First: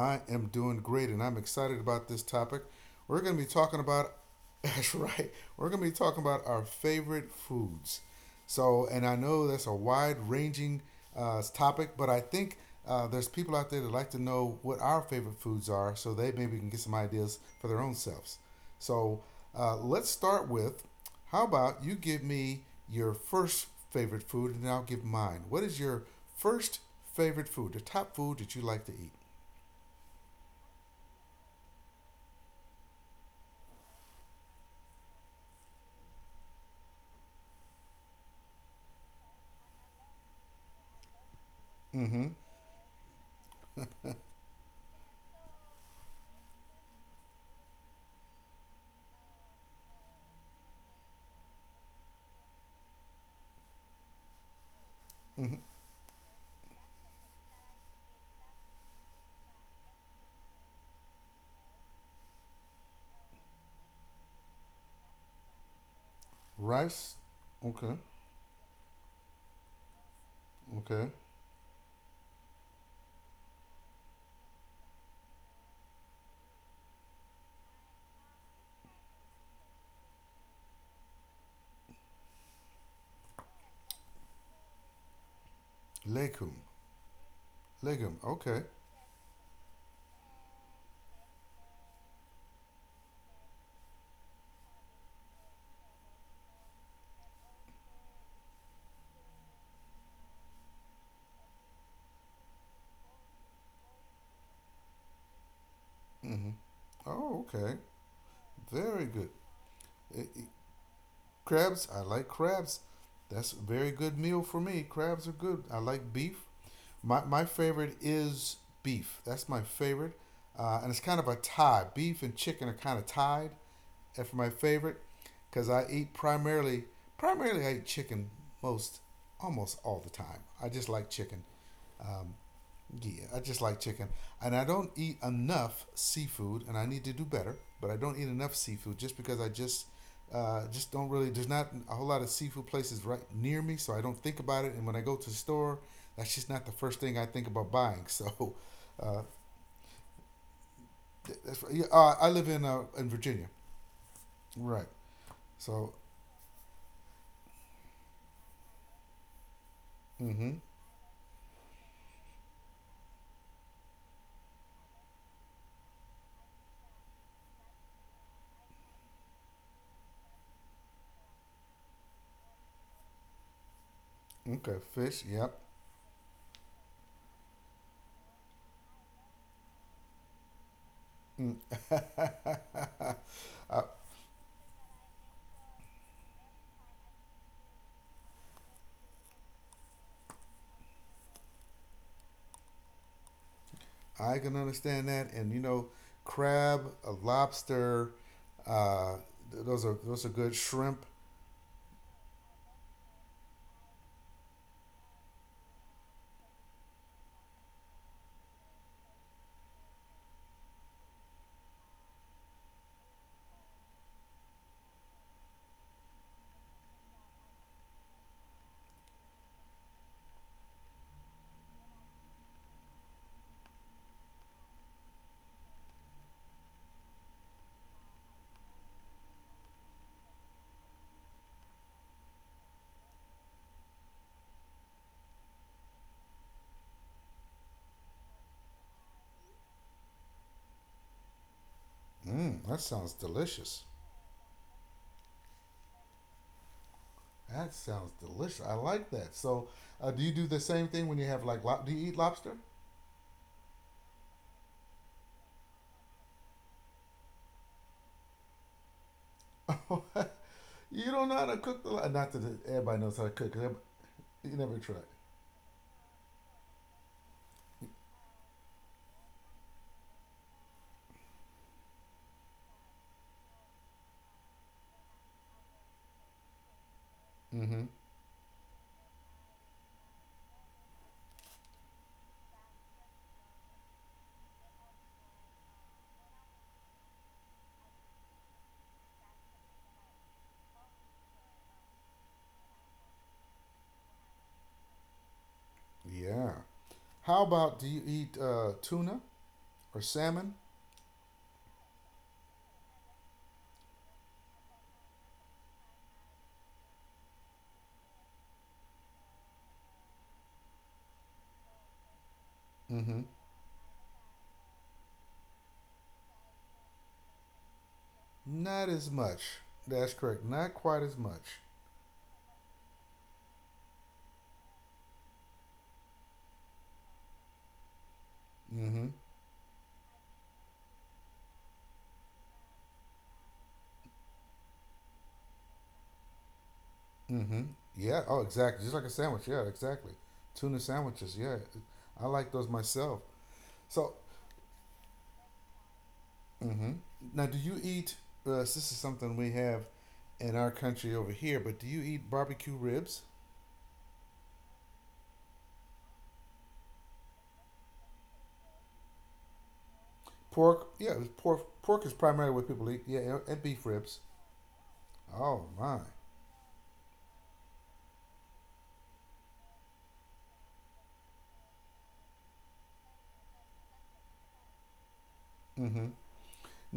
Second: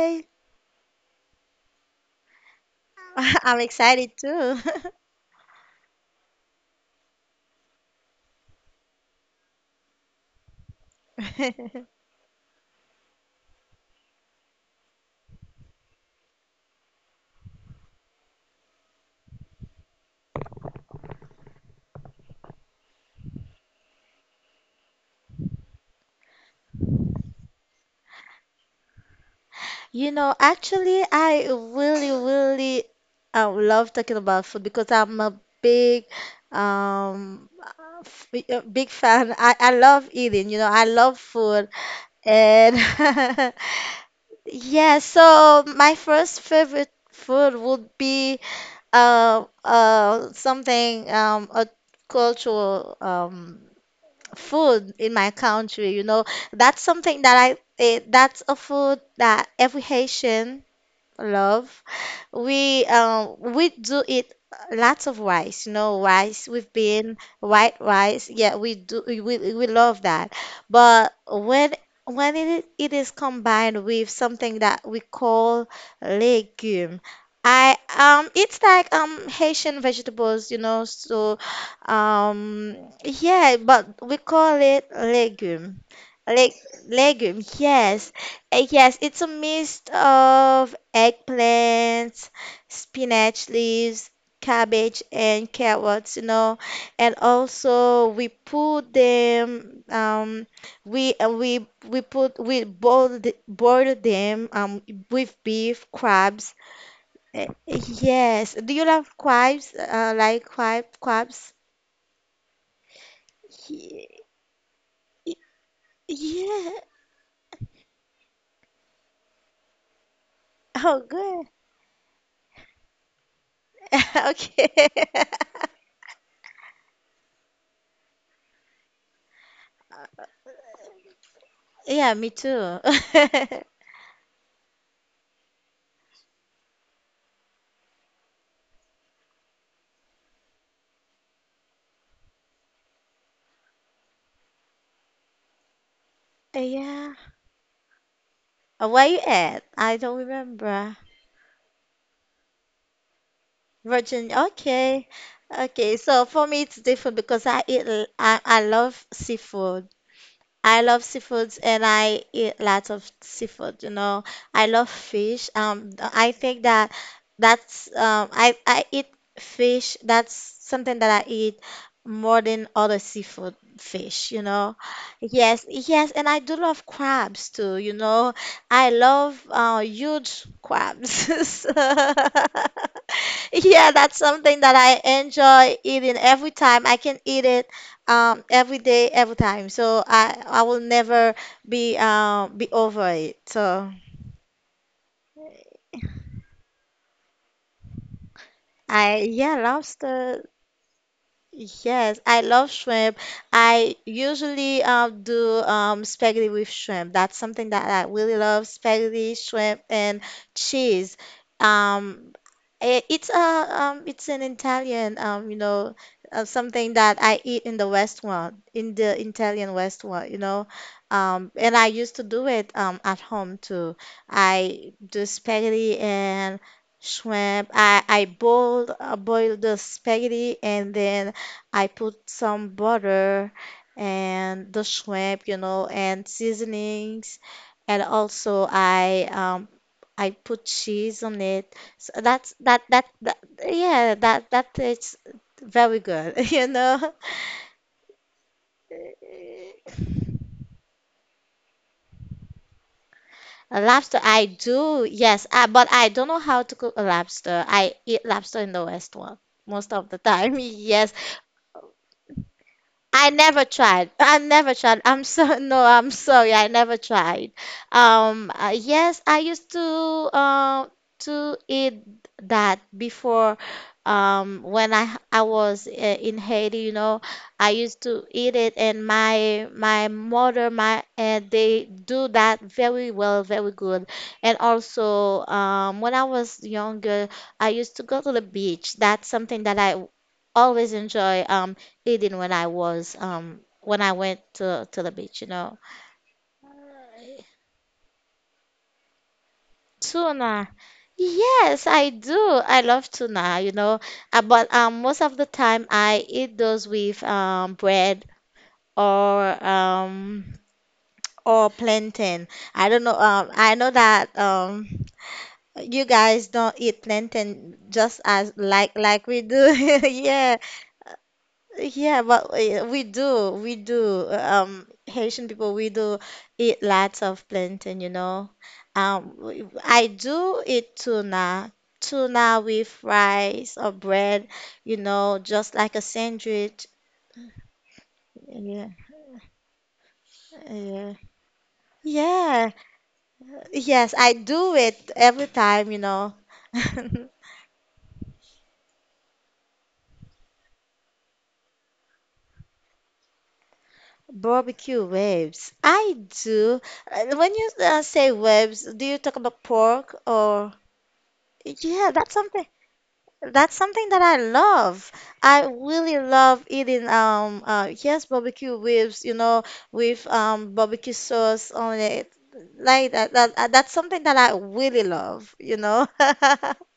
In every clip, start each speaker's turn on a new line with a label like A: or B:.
A: I am doing great and I'm excited about this topic. We're going to be
B: I'm
A: talking
B: excited
A: about,
B: too.
A: that's right, we're going to be talking about our favorite foods. So, and I know that's a wide ranging topic, but I think there's people out there that like to know what our favorite foods are so they maybe can get some ideas for their own selves. So, let's start with how about you give me your first favorite food and then I'll give mine. What is your first favorite food, the top food that you like to eat?
B: I really love talking about food because I'm a um, uh, big fan. I love eating. You know, I love food,
A: Mm-hmm.
B: and yeah. So my first favorite food would be something a cultural food in my country. You know, that's something that that's a food that every Haitian love. We we do it lots of rice. You know, rice. We've
A: Rice.
B: been white
A: Okay.
B: rice. Yeah, we do we love that.
A: Okay.
B: But when it is combined with something that we call legume. I it's like Haitian vegetables, you know, so um yeah, but we call it legume. Leg
A: Legume.
B: Legume, yes.
A: Legume. Okay.
B: Yes, it's a mist of eggplants, spinach leaves, cabbage and carrots, you know. And also we put them we put we boil the- boil them with beef, crabs.
A: Oh, okay.
B: Yes. Do you
A: Very
B: love
A: good.
B: crabs?
A: Eh, eh,
B: Like crabs?
A: crabs. I like crabs. That's a very good
B: Ye-
A: meal for me. Crabs are good. I like beef.
B: Yeah.
A: My favorite is beef. That's my favorite. And it's
B: Oh,
A: kind of a
B: good.
A: tie. Beef and chicken are kind of tied as for my
B: Okay.
A: favorite because I eat primarily I eat chicken most almost all the time. I just like chicken.
B: Yeah, me
A: Um,
B: too.
A: Yeah, I just like chicken. And I don't eat enough seafood, and I need to do better, but I don't eat enough seafood just because I just don't really, there's not a whole lot of seafood places right near me, so I don't think about it. And when I go to the store, that's just not the first thing
B: Yeah.
A: I think about buying. So,
B: Where you
A: uh,
B: at? I don't remember.
A: that's right. Yeah, I live in in Virginia.
B: Virginia.
A: Right.
B: Okay.
A: So,
B: Okay. So for me, it's different because I love seafood.
A: mm-hmm.
B: I love seafoods and I eat lots of seafood, you know. I love fish. I think that that's I eat fish. That's something that I eat more than other seafood fish, you know.
A: Okay, fish, yep.
B: Yes, yes, and I do love crabs too, you know. I love huge
A: Mm.
B: crabs. Yeah, that's something that I enjoy eating every time I can eat it every day, every time. So I will never be over it. So
A: I can understand that, and crab, a lobster, uh,
B: I yeah,
A: those are
B: lobster.
A: good. Shrimp.
B: Yes, I love shrimp. I usually do spaghetti with shrimp. That's something that I really love, spaghetti, shrimp, and cheese. Um, it's a it's an Italian, you know, something that I eat in the restaurant, in the Italian restaurant, you know. And I used to do it at home too. I do spaghetti and shrimp. I boil the spaghetti and then I put some butter and the shrimp, you know, and seasonings, and also I put cheese on it. So that's
A: That
B: that that,
A: sounds
B: that
A: delicious.
B: yeah, that is very good, you know.
A: That sounds delicious. I like that. So, do you do the same thing when you have like lob? Do you eat lobster?
B: A lobster, I do, yes, I, but I don't know how to cook a lobster. I eat lobster in the restaurant most of the time.
A: you
B: Yes,
A: don't know how to cook the not that everybody knows how to
B: I
A: cook. 'Cause
B: never
A: everybody-
B: tried. I
A: You
B: never
A: never tried.
B: tried. I'm so no, I'm sorry. I never tried. Yes, I used uh, to eat that before. When I was in Haiti, you know, I
A: Mm-hmm.
B: used to eat it, and my mother, my and they do that very well, very good. And also, when I was younger, I used to go to the beach. That's something that I always enjoy. Eating when I was when I went to the beach, you know.
A: Yeah. How about do you eat tuna or salmon?
B: Tuna. Yes, I do. I love tuna, you know. But most of the time I eat those with bread or um or plantain.
A: Mm-hmm.
B: I know that you guys don't eat plantain just as
A: Not as
B: like we
A: much.
B: do.
A: That's correct.
B: Yeah.
A: Not quite as much.
B: Yeah, but we do, we do. Haitian people, we do eat lots of plantain, you know.
A: Mm-hmm.
B: I do eat tuna, tuna with rice or bread, you know, just like a sandwich.
A: Mm-hmm. Yeah. Oh, exactly.
B: Yeah.
A: Just like a sandwich. Yeah, exactly. Tuna sandwiches. Yeah, I like those
B: Yeah.
A: myself.
B: Yes,
A: So,
B: I do it every time, you know.
A: hmm now, do you eat? This is something we have in our country over here. But do you eat barbecue ribs?
B: Barbecue ribs. I do. When you say ribs, do you talk about pork or?
A: Pork. Yeah, it was pork. Pork
B: Yeah,
A: is
B: that's
A: primarily
B: something.
A: what people eat. Yeah, and
B: That's
A: beef
B: something
A: ribs.
B: that I love.
A: Oh
B: I
A: my.
B: really love eating yes barbecue ribs, you know, with barbecue sauce on it. Like that, that's something that I really love, you know.
A: hmm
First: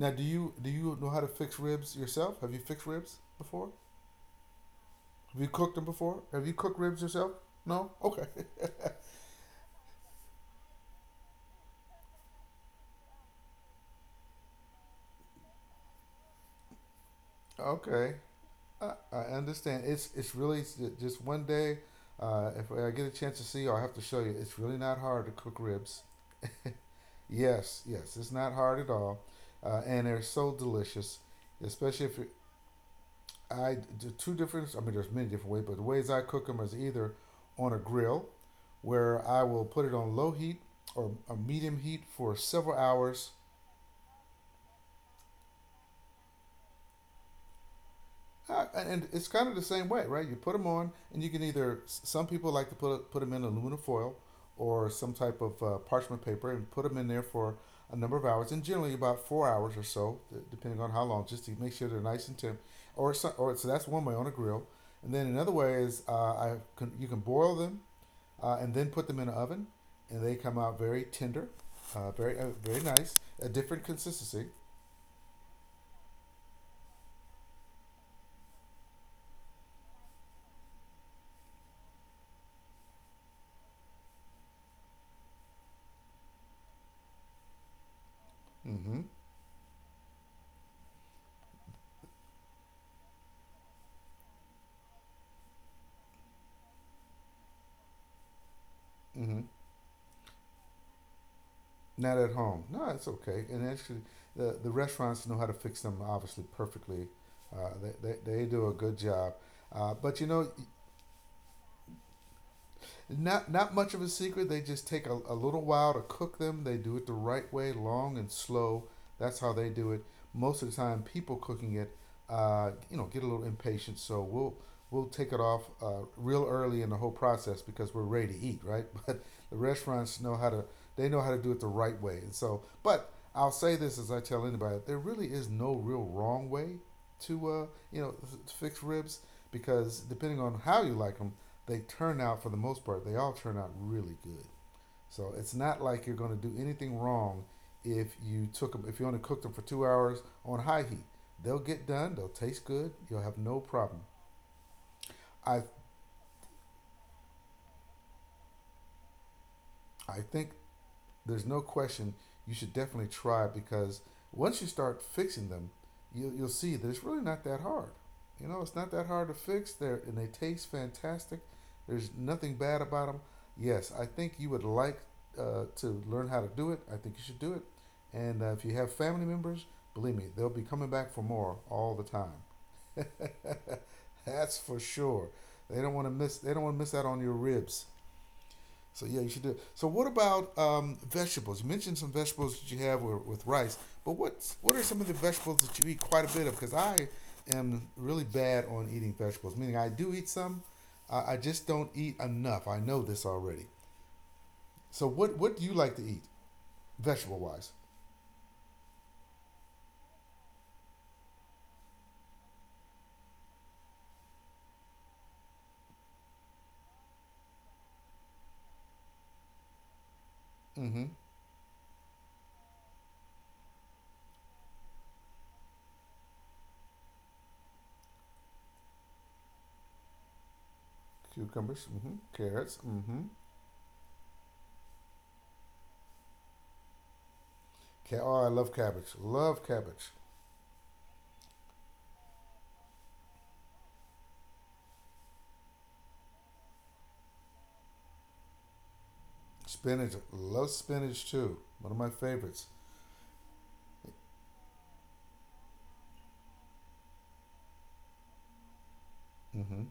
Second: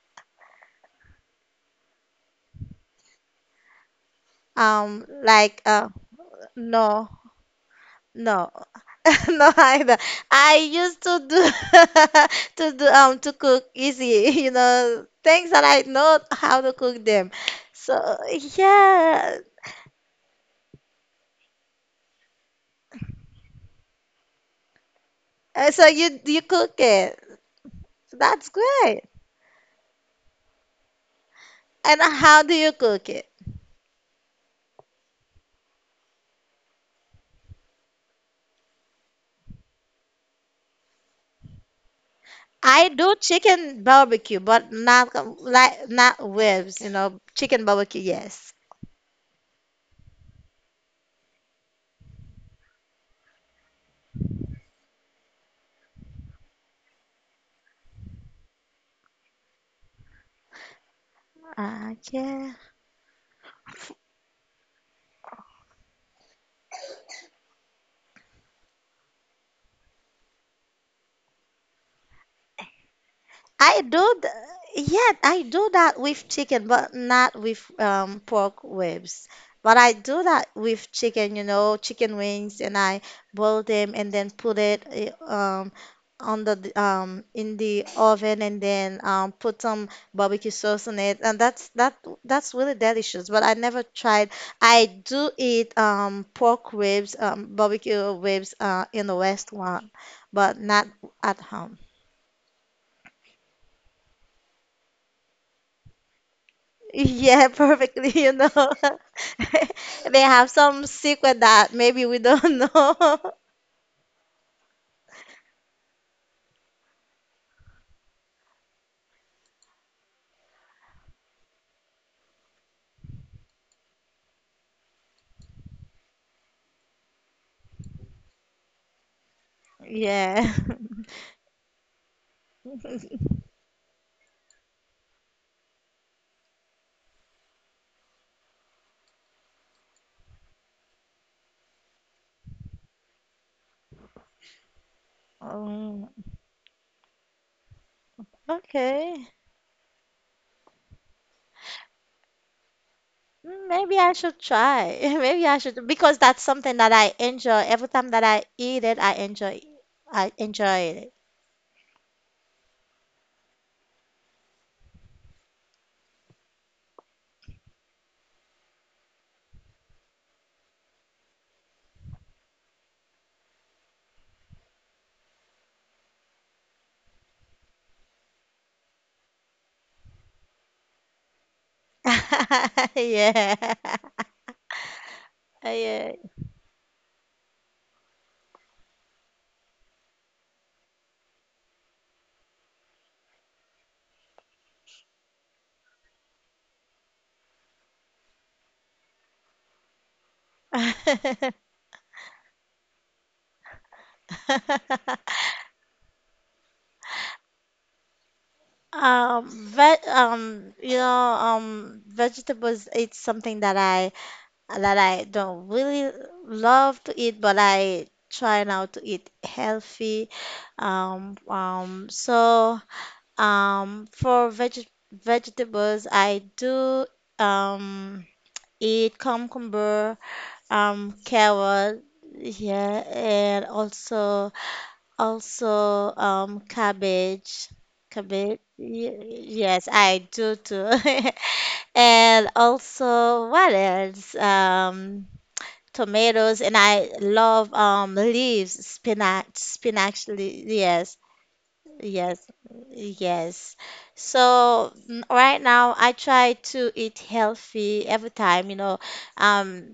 A: Now, do you know how to fix ribs yourself? Have you fixed ribs before?
B: Um
A: Have you
B: like
A: cooked them
B: uh
A: before? Have you cooked ribs
B: no,
A: yourself? No. Okay.
B: no. No either. I used to do to do to cook easy, you know, things that I know how to cook them. So
A: Okay. I
B: yeah.
A: understand. It's really just one day. If I get a chance to see you, I have to show you. It's really not hard to cook
B: So
A: ribs.
B: you cook it.
A: Yes, yes,
B: So
A: it's
B: that's
A: not hard at
B: great.
A: all, and they're so delicious.
B: And
A: Especially if you,
B: how do you cook it?
A: I do two different. I mean, there's many different ways, but the ways I cook them is either on a grill, where I will put it on low heat or a medium heat for several
B: I do
A: hours.
B: chicken barbecue, but not com- like not ribs, you know, chicken barbecue, yes.
A: And it's kind of the same way, right? You put them on, and you can either some people like to put them in aluminum foil or some type of parchment paper and put them in there for a number of hours, and generally about 4 hours or so, depending on how long, just to make sure they're nice and
B: Okay.
A: temp. Or so, that's one way on a grill, and then another way is you can boil them and then put them in an oven, and they come out very tender, very nice, a different
B: I do,
A: consistency.
B: yeah, I do that with chicken, but not with pork ribs. But I do that with chicken, you know, chicken wings, and I boil them and then put it in the oven, and
A: Mm-hmm.
B: then put some barbecue sauce on it, and that's really delicious. But I never tried. I do eat pork ribs, barbecue ribs, in the
A: Mm-hmm.
B: restaurant, but not at home.
A: Not at home. No, it's okay. And actually, the restaurants know how to fix them obviously perfectly.
B: Yeah,
A: Uh, they,
B: perfectly,
A: they
B: you
A: they
B: know.
A: do a good job. But
B: They have some secret that maybe we don't know.
A: not much of a secret. They just take a little while to cook them. They do it the right way, long and slow. That's how they do it. Most of the time, people cooking it, get a little impatient. So we'll take it off real early in the whole process because we're ready to eat, right? But the restaurants know
B: Yeah.
A: how to do it the right way. And so, but I'll say this as I tell anybody, there really is no real wrong way to you know fix ribs because depending on how you like them, they turn out for the most part. They all turn out really good. So it's not like
B: Um,
A: you're going to do anything wrong if you took them. If you only
B: okay.
A: cooked them for 2 hours on high heat, they'll get done. They'll taste good. You'll have no
B: Mm, maybe
A: problem.
B: I should try. Maybe I
A: I
B: should, because that's something that I enjoy. Every time that I eat it,
A: I
B: I
A: think
B: enjoy it.
A: there's no question you should definitely try because once you start fixing them, you'll see that it's really not that hard. It's not that hard to fix. There and they taste fantastic. There's nothing bad about them. Yes, I think you would like to learn how to do it. I think you should do it. And if you have family members, believe me, they'll be coming back for more all the time.
B: Yeah.
A: That's for sure. They don't want to
B: Yeah.
A: miss. They don't want to miss out on your ribs. So yeah, you should do it. So what about vegetables? You mentioned some vegetables that you have with, rice, but what are some of the vegetables that you eat quite a bit of? Because I am really bad on eating vegetables. Meaning I do eat some, I just don't eat enough. I know this already. So what do you like to eat, vegetable wise?
B: Ve You know, vegetables, it's something that I don't really love to eat, but I try now to eat healthy.
A: Mm-hmm.
B: So for vegetables, I do um, eat cucumber,
A: Cucumbers.
B: carrot,
A: Mm-hmm. Carrots.
B: yeah,
A: Mm-hmm.
B: and also cabbage.
A: Oh, I
B: Cabbage,
A: love cabbage. Love
B: Yes,
A: cabbage.
B: I do too. And also, what else? Tomatoes, and I love leaves, spinach,
A: Spinach.
B: spinach.
A: Love
B: Yes,
A: spinach too. One of my
B: yes,
A: favorites.
B: yes. So right now I try to eat healthy every time. You know, um
A: Mm-hmm.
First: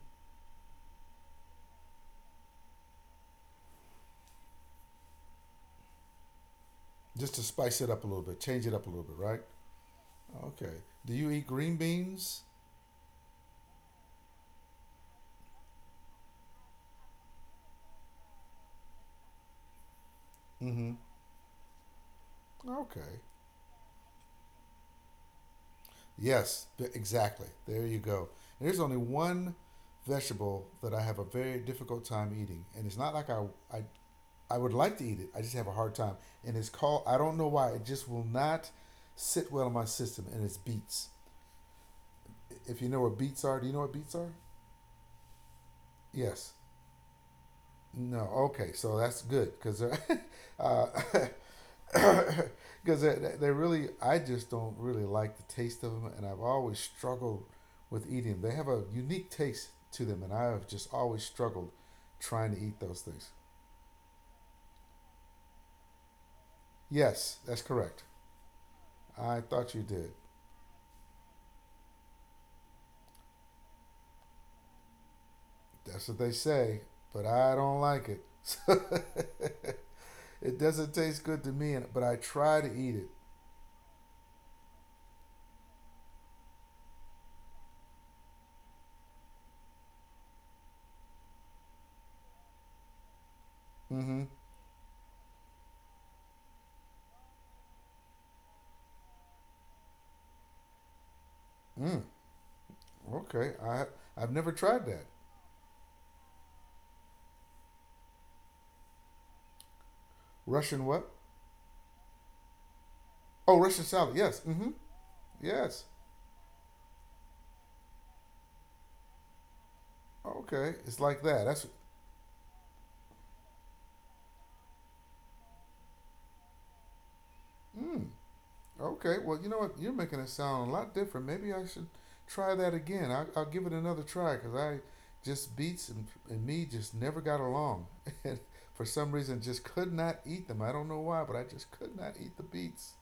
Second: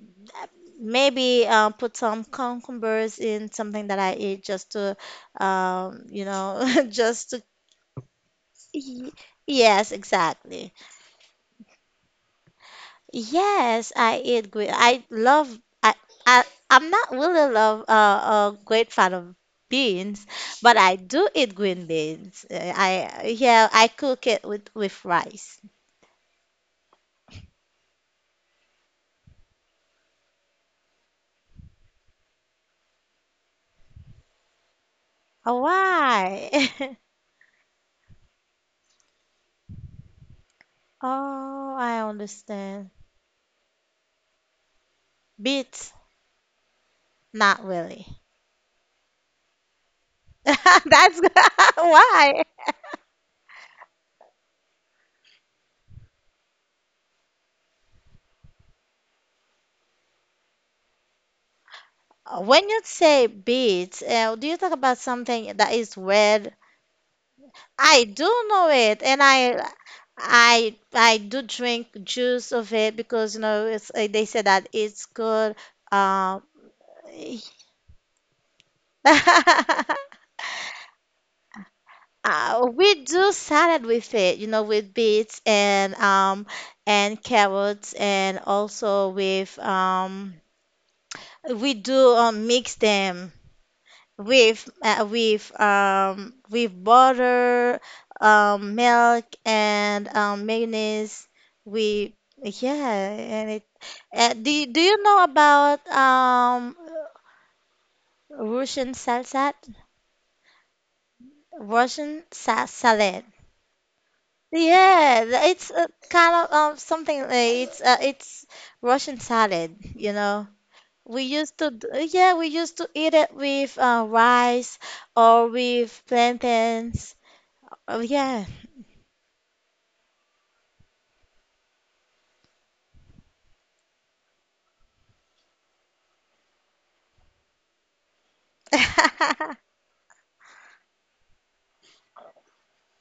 B: maybe put some cucumbers in something that I eat just to um you know just
A: Just to
B: to.
A: spice it up a little bit, change it up a little
B: y-
A: bit, right?
B: Yes, exactly.
A: Okay. Do you eat green beans?
B: Yes, I eat great. I love. I, I I'm not really love a great fan of beans, but
A: Mm-hmm.
B: I do eat green beans.
A: Okay.
B: I Yeah, I cook it with rice.
A: Yes, exactly. There you go. And there's only one vegetable that I have a very difficult time eating, and it's not like I, I would like to eat it. I just
B: Oh,
A: have a hard time, and it's
B: why?
A: called I don't know why it just will not sit well in my system, and it's beets.
B: Oh, I
A: If you
B: understand.
A: know what beets are, do you know what beets are?
B: Beets,
A: Yes.
B: not really.
A: No, okay, so that's good because
B: That's why.
A: because they really I just don't really like the taste of them, and I've always struggled with eating them. They have a unique taste to them, and I have just always struggled trying to
B: When
A: eat
B: you
A: those
B: say
A: things.
B: beets, do you talk about something that is red?
A: Yes, that's correct.
B: I do know it,
A: I thought you did.
B: I do drink juice of it because you know it's, they say that it's good.
A: That's what they
B: Um,
A: say, but I don't like it. It doesn't taste good to me, and but I try to
B: uh,
A: eat
B: we
A: it.
B: do salad with it, you know, with beets and carrots, and also with we do mix them
A: hmm
B: with butter, milk and mayonnaise. With yeah, and
A: Okay,
B: it.
A: I've never
B: Do
A: tried
B: you
A: that
B: know about Russian salsa?
A: Russian what?
B: Russian sa salad.
A: Oh, Russian salad. Yes. Mm-hmm.
B: Yeah, it's
A: Yes.
B: kind of something it's Russian salad, you know.
A: Okay. It's like
B: We
A: that.
B: used
A: That's
B: to d- Yeah, we used to eat it with rice or with plantains. Oh
A: mm,
B: yeah.
A: okay. Well, you know what? You're making it sound a lot different. Maybe I should try that again. I'll give it another try because I just beets and me just never got along, and for some reason just could not eat them. I don't know why, but I just could not eat the beets.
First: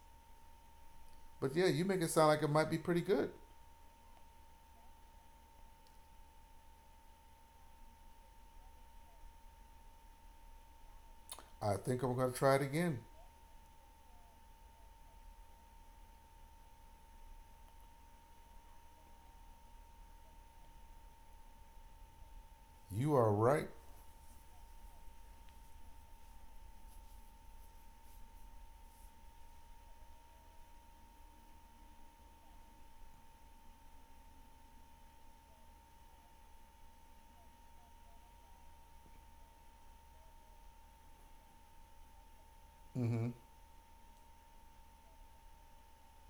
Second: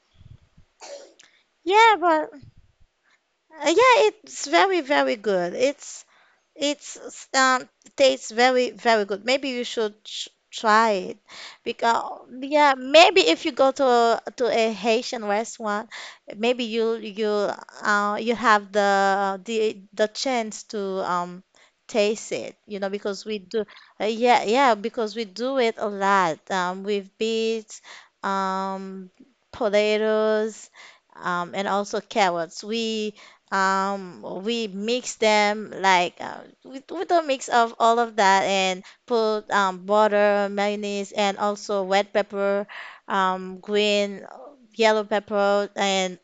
A: But yeah, you
B: Yeah,
A: make it sound
B: but
A: like it might be pretty good.
B: yeah, it's very, very good. It's um tastes very, very good. Maybe you should try it,
A: I think I'm
B: because
A: gonna try it
B: yeah,
A: again.
B: maybe if you go to to a Haitian restaurant, maybe you you have the chance to um taste it. You know,
A: You
B: because
A: are
B: we do
A: right.
B: yeah, yeah, because we do it a lot with beets, um potatoes, and also carrots. We mix them like we do a mix of all of that and put butter, mayonnaise, and also red pepper,
A: Mm-hmm.
B: green, yellow pepper, and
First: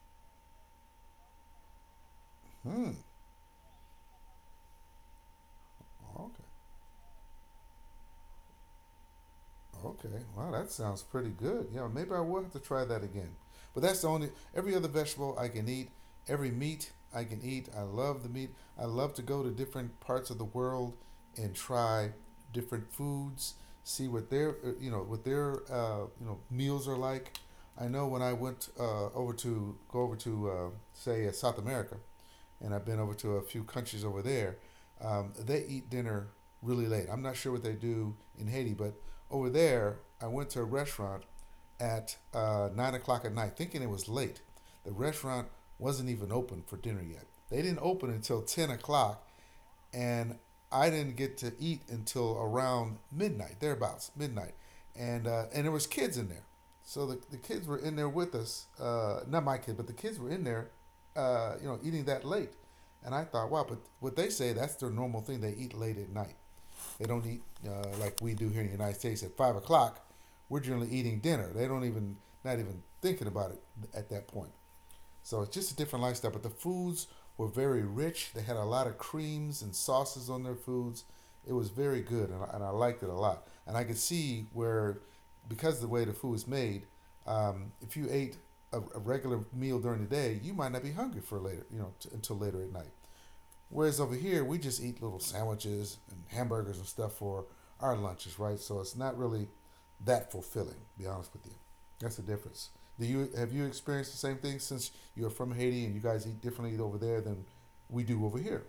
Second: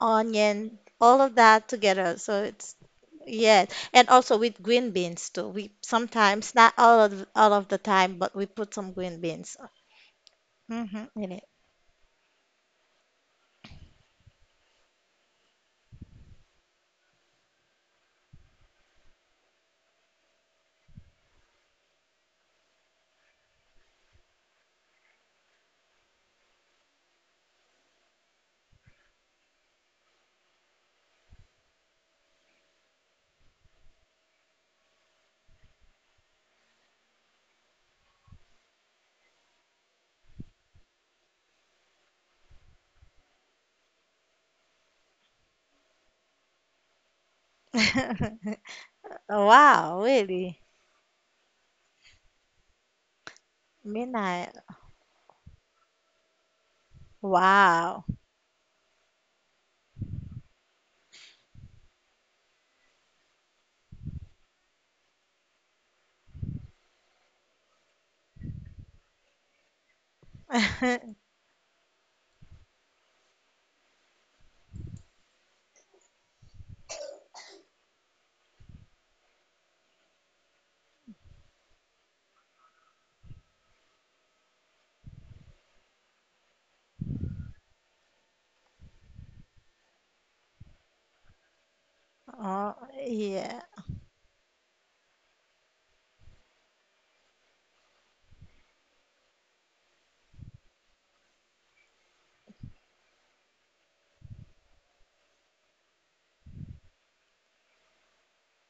B: onion, all of that together. So it's
A: Hmm.
B: yes, and also with green beans too. We
A: Okay.
B: sometimes, not all of the time, but we put some green beans
A: Okay. Wow, that sounds pretty
B: in
A: good. Yeah, maybe I will have to try that again. But that's the only every other vegetable I can eat, every meat I can eat. I love the meat. I love to go to different parts of the world and try different foods, see what their meals are like. I know when I went over to, say, South America, and I've been over to a few countries over there. They eat dinner really late. I'm not sure what they do in Haiti, but over there, I went to a restaurant at 9 o'clock at night, thinking it was late. The restaurant wasn't even open for dinner yet. They didn't open until
B: it.
A: 10 o'clock,
B: Wow,
A: and
B: really?
A: I didn't get to eat until around midnight, thereabouts, midnight,
B: Midnight.
A: and there was kids in there, so the kids were in
B: Wow.
A: there with us, not my kids, but the kids were in there, eating that late, and I thought, wow, but what they say that's their normal thing, they eat late at night, they don't eat like we do here in the United States at 5 o'clock, we're generally eating dinner, they don't even not even thinking about it at that point, so it's just a different lifestyle. But the foods were very rich. They had a lot of creams and sauces on their foods. It was very good, and I liked it a lot. And I could see where, because of the way the food was made, if you ate a regular meal during the day, you might not be hungry for later, until later at
B: Oh,
A: night.
B: yeah.
A: Whereas over here, we just eat little sandwiches and hamburgers and stuff for our lunches, right? So it's not really that fulfilling. To be honest with you, that's the difference. Do you have you experienced the same thing since you're from Haiti and you guys eat differently over there than we do over here?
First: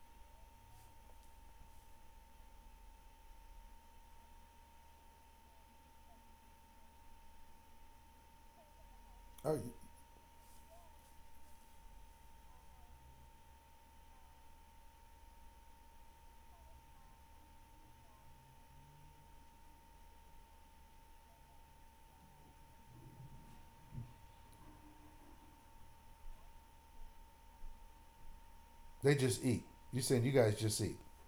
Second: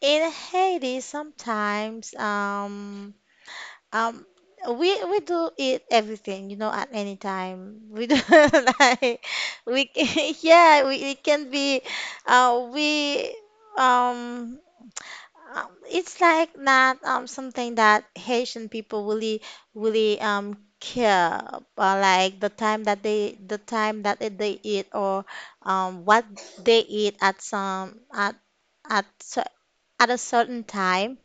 B: In Haiti, sometimes um we do eat everything, you know, at any time. We do like
A: Oh,
B: we can, yeah, we it can be we um it's like not something that Haitian people really really care about, like the time that they eat or what they eat at some at
A: they just eat. You're
B: at a
A: saying you guys
B: certain
A: just eat.
B: time,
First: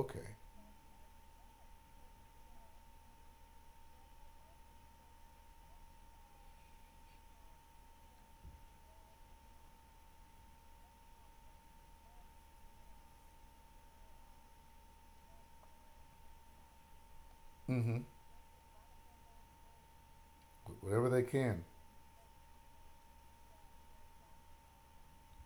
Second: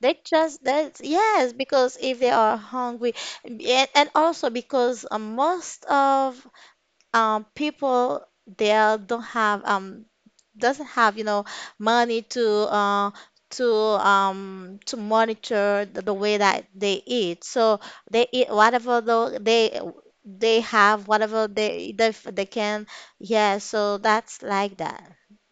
B: they just that, yes, because if they are hungry, and also because most of people there don't have doesn't have, you know, money to uh, to monitor the way that they eat, so
A: Mm-hmm.
B: they eat whatever though they have
A: Whatever they
B: whatever
A: can.
B: they can, yeah, so that's like that.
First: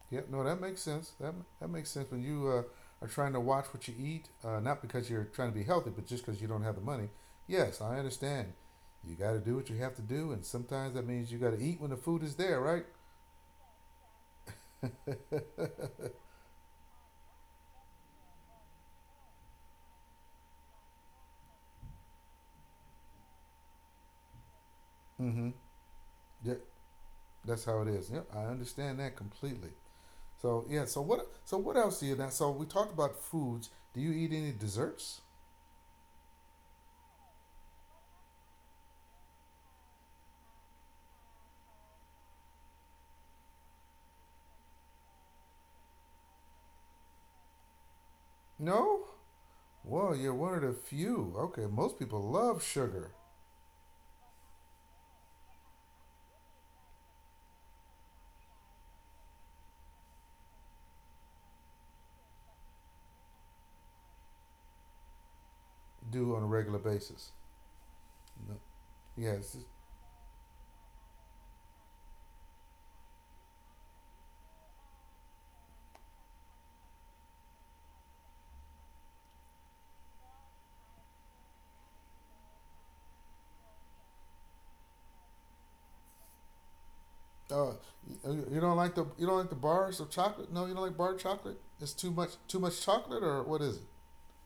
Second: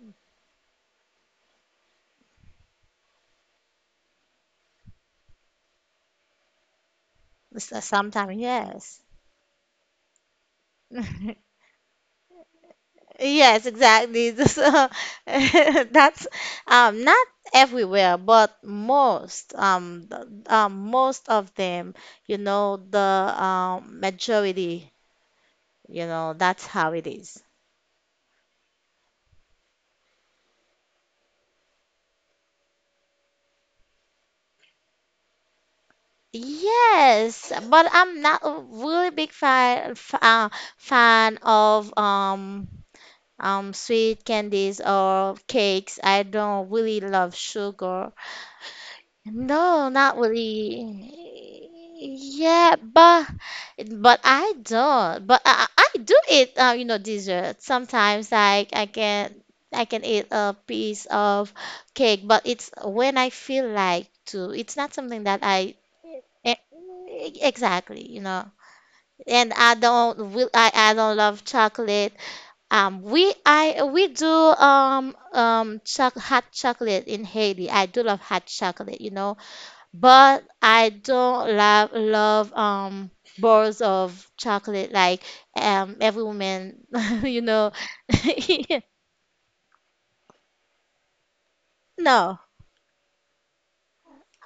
A: Yeah, no, that makes sense. That that makes sense when you are trying to watch what you eat, not because you're trying to be healthy, but just because you don't have the money. Yes, I
B: Sometimes
A: understand.
B: yes.
A: You got to do what you have to do, and sometimes that means you got to eat when the food is there, right?
B: Yes, exactly. This, that's not everywhere, but most, most of them, you know, the majority,
A: Mm-hmm.
B: you know,
A: Yeah,
B: that's how it is.
A: that's how it is. Yep, I understand that completely. So yeah, so what else do you that? So we talked about foods. Do you eat any desserts?
B: Yes, but I'm not a really big fan of sweet candies or cakes. I don't really love sugar.
A: No.
B: No, not
A: Well, you're one of the
B: really.
A: few. Okay, most people love
B: Yeah,
A: sugar.
B: but I don't. But I, I do eat you know, dessert sometimes. Like I can eat a piece of cake, but it's when I feel like to. It's not something that I
A: Do on a
B: e-
A: regular basis.
B: exactly, you know.
A: No.
B: And
A: Yes,
B: I don't love chocolate. We do choc hot chocolate in Haiti. I do love hot chocolate. You know, but I don't love bars of chocolate like every woman you know.
A: Uh, you don't like the you don't like the bars of chocolate? No, you don't like bar chocolate. It's too much
B: No.
A: too much chocolate, or what is it?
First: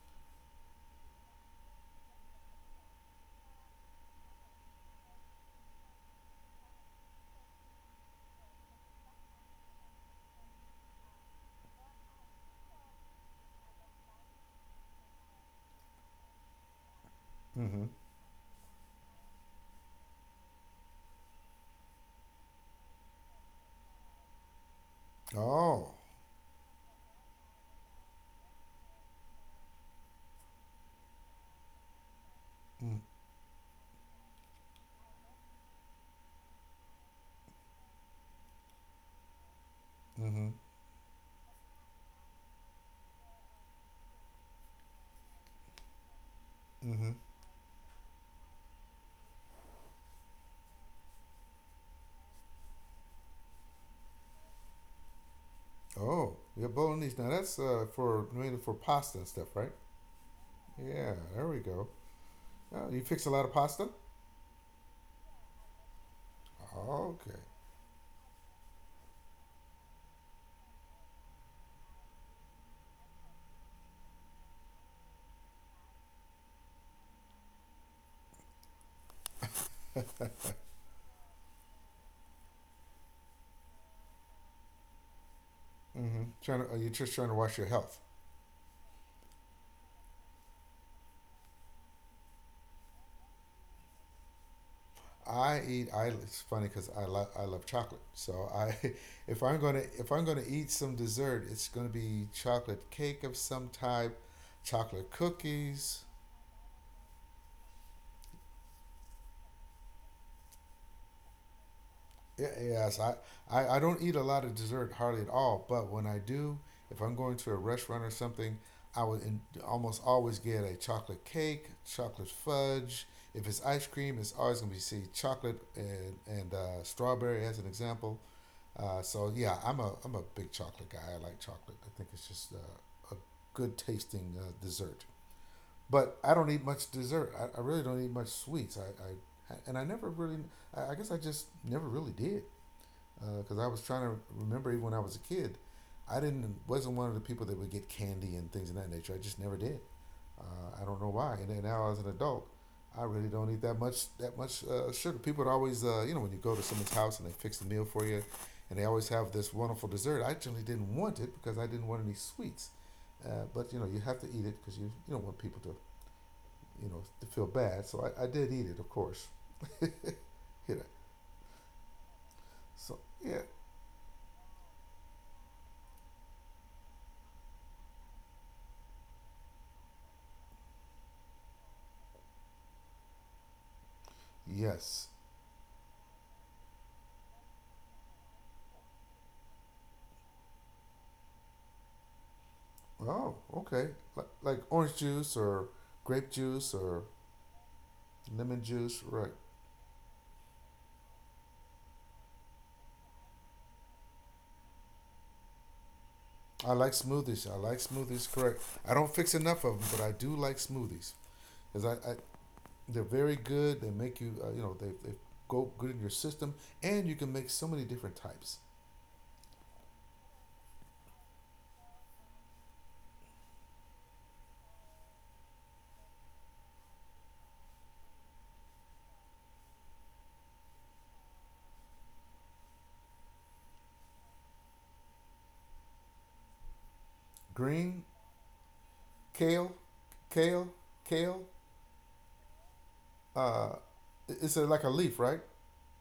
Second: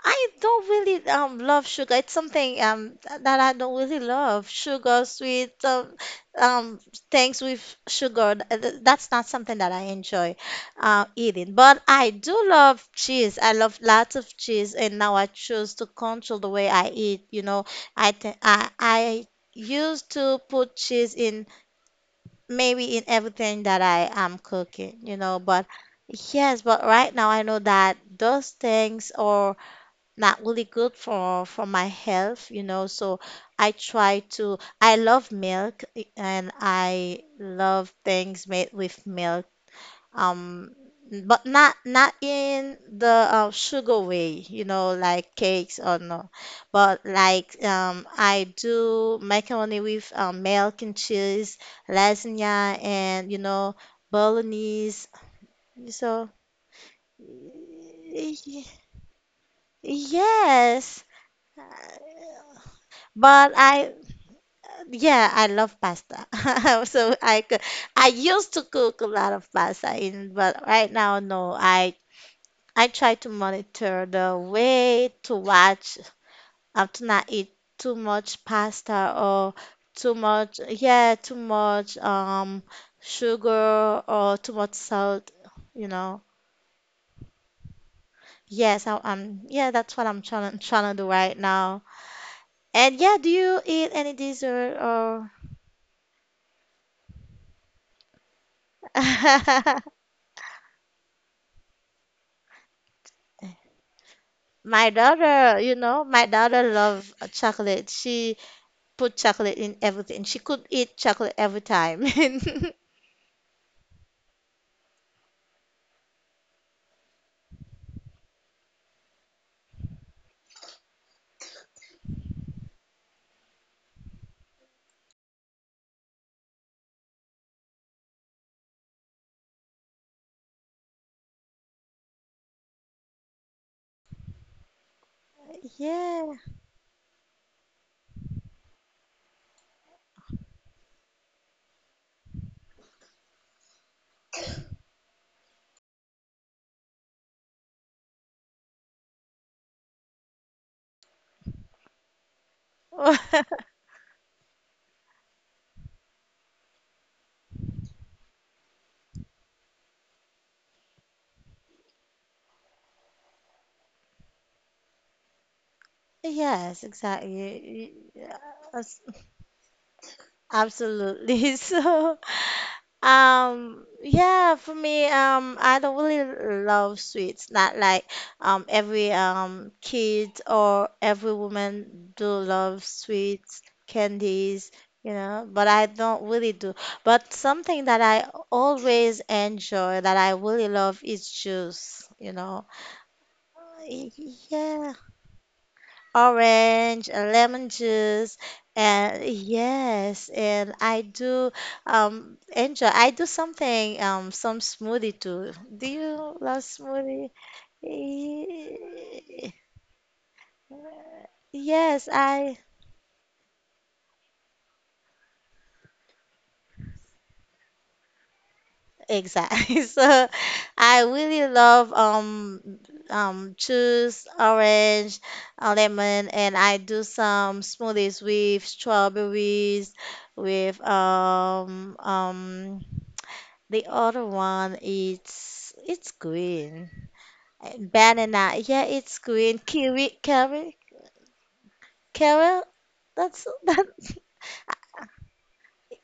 B: I don't really love sugar. It's something that I don't really love. Sugar, sweet, um things with sugar. That's not something that I enjoy eating. But I do love cheese. I love lots of cheese, and now I choose to control the way I eat. You know,
A: Mm-hmm.
B: I th I used to put cheese in maybe in everything that I am cooking. You know, but
A: Oh,
B: yes, but right now I know that those things are not really good for my health, you know.
A: mm,
B: So I try to I love milk, eh, and I love things made with milk.
A: mm-hmm,
B: Um, but not in the sugar way, you know, like cakes or no. But
A: mm-hmm.
B: like I do macaroni with milk and cheese, lasagna, and you know, bolognese. So
A: Oh, yeah, bolognese. Now that's for
B: y-
A: mainly for
B: y-
A: pasta and stuff, right?
B: yes.
A: Yeah, there we go. Oh, you fix a lot
B: But
A: of pasta.
B: I Yeah, I love pasta. So
A: Oh,
B: I
A: okay.
B: could, I used to cook a lot of pasta in, but right now, no. I try to monitor the weight, to watch, to not eat too much pasta or too much, yeah, too much sugar or too much salt, you know.
A: Mm-hmm. Trying to, are you just trying to watch your health?
B: Yes, yeah, that's what I'm trying to do right now. And yeah, do you eat any dessert or
A: I eat. I it's funny because I love chocolate. So I, if I'm gonna if I'm gonna eat some dessert, it's gonna be chocolate cake of some type,
B: my
A: chocolate
B: daughter, you know,
A: cookies,
B: my daughter love chocolate. She put chocolate in everything. She could eat chocolate every time.
A: Y- Yes, I don't eat a lot of dessert hardly at all, but when I do, if I'm going to a restaurant or something, almost always get a chocolate cake, chocolate fudge. If it's ice cream, it's always going to be see chocolate and strawberry as an example. So yeah, I'm a big chocolate guy. I like chocolate. I think it's just a good tasting dessert. But
B: Yeah,
A: I don't eat much dessert. I really don't eat much sweets. I and I never really. I guess I just never really did because I was trying to remember even when I was a kid, I didn't wasn't one of the people that would get candy and things of that nature. I just never did. I don't know why. And then now as an adult, I really don't eat that much sugar. People would always, when you go to someone's house and they fix the meal for you, and they always have this wonderful dessert. I generally didn't want it because I didn't want any sweets. But you know, you have to eat it because you don't want people to
B: yes,
A: to
B: exactly.
A: feel bad. So I did eat it,
B: Yeah,
A: of course. Hit it.
B: absolutely. So,
A: So yeah,
B: yeah, for me, I don't really love sweets. Not like every kid or every woman do love sweets, candies,
A: yes.
B: you know, but I don't really do. But something that I always enjoy, that I really love, is juice, you know.
A: Oh,
B: Uh,
A: okay.
B: Y-
A: Like
B: Yeah,
A: orange juice or grape juice or
B: orange, lemon juice,
A: lemon juice,
B: and
A: right?
B: yes, and I do enjoy. I do something, some smoothie too. Do you love
A: I like
B: smoothie?
A: smoothies. I like smoothies, correct. I don't fix
B: Ye-
A: enough of them, but I do like smoothies. Cause
B: Yes,
A: I
B: I
A: they're very good. They make you, they go good in your system, and you can make so many different types.
B: exactly. So I really love juice, orange, lemon, and I do some smoothies with strawberries, with the other one, it's green.
A: Green,
B: Banana. Yeah, it's green.
A: kale,
B: Kiwi,
A: kale,
B: kiwi,
A: kale.
B: kiwi. That's
A: Uh,
B: that.
A: it's a, like a leaf, right?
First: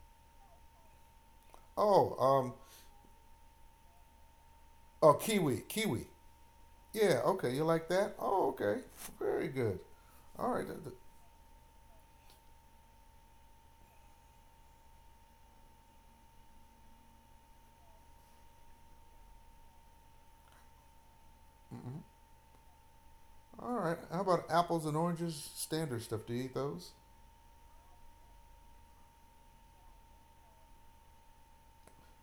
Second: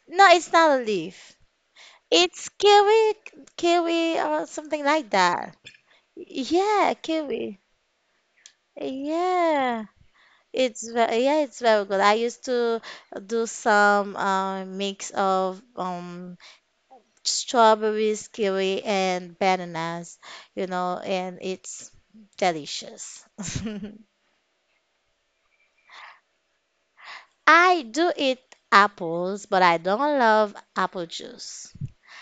B: No, it's not a leaf.
A: Oh,
B: It's kiwi, kiwi or something like
A: oh,
B: that.
A: kiwi, kiwi.
B: Yeah,
A: Yeah, okay.
B: kiwi.
A: You like that? Oh, okay. Very good.
B: Yeah.
A: All right.
B: It's very, yeah, it's very good. I used to do some mix of strawberries, kiwi, and bananas, you know, and it's delicious.
A: All right. How about apples and oranges? Standard stuff. Do you eat those?
B: I do eat apples, but I don't love apple juice.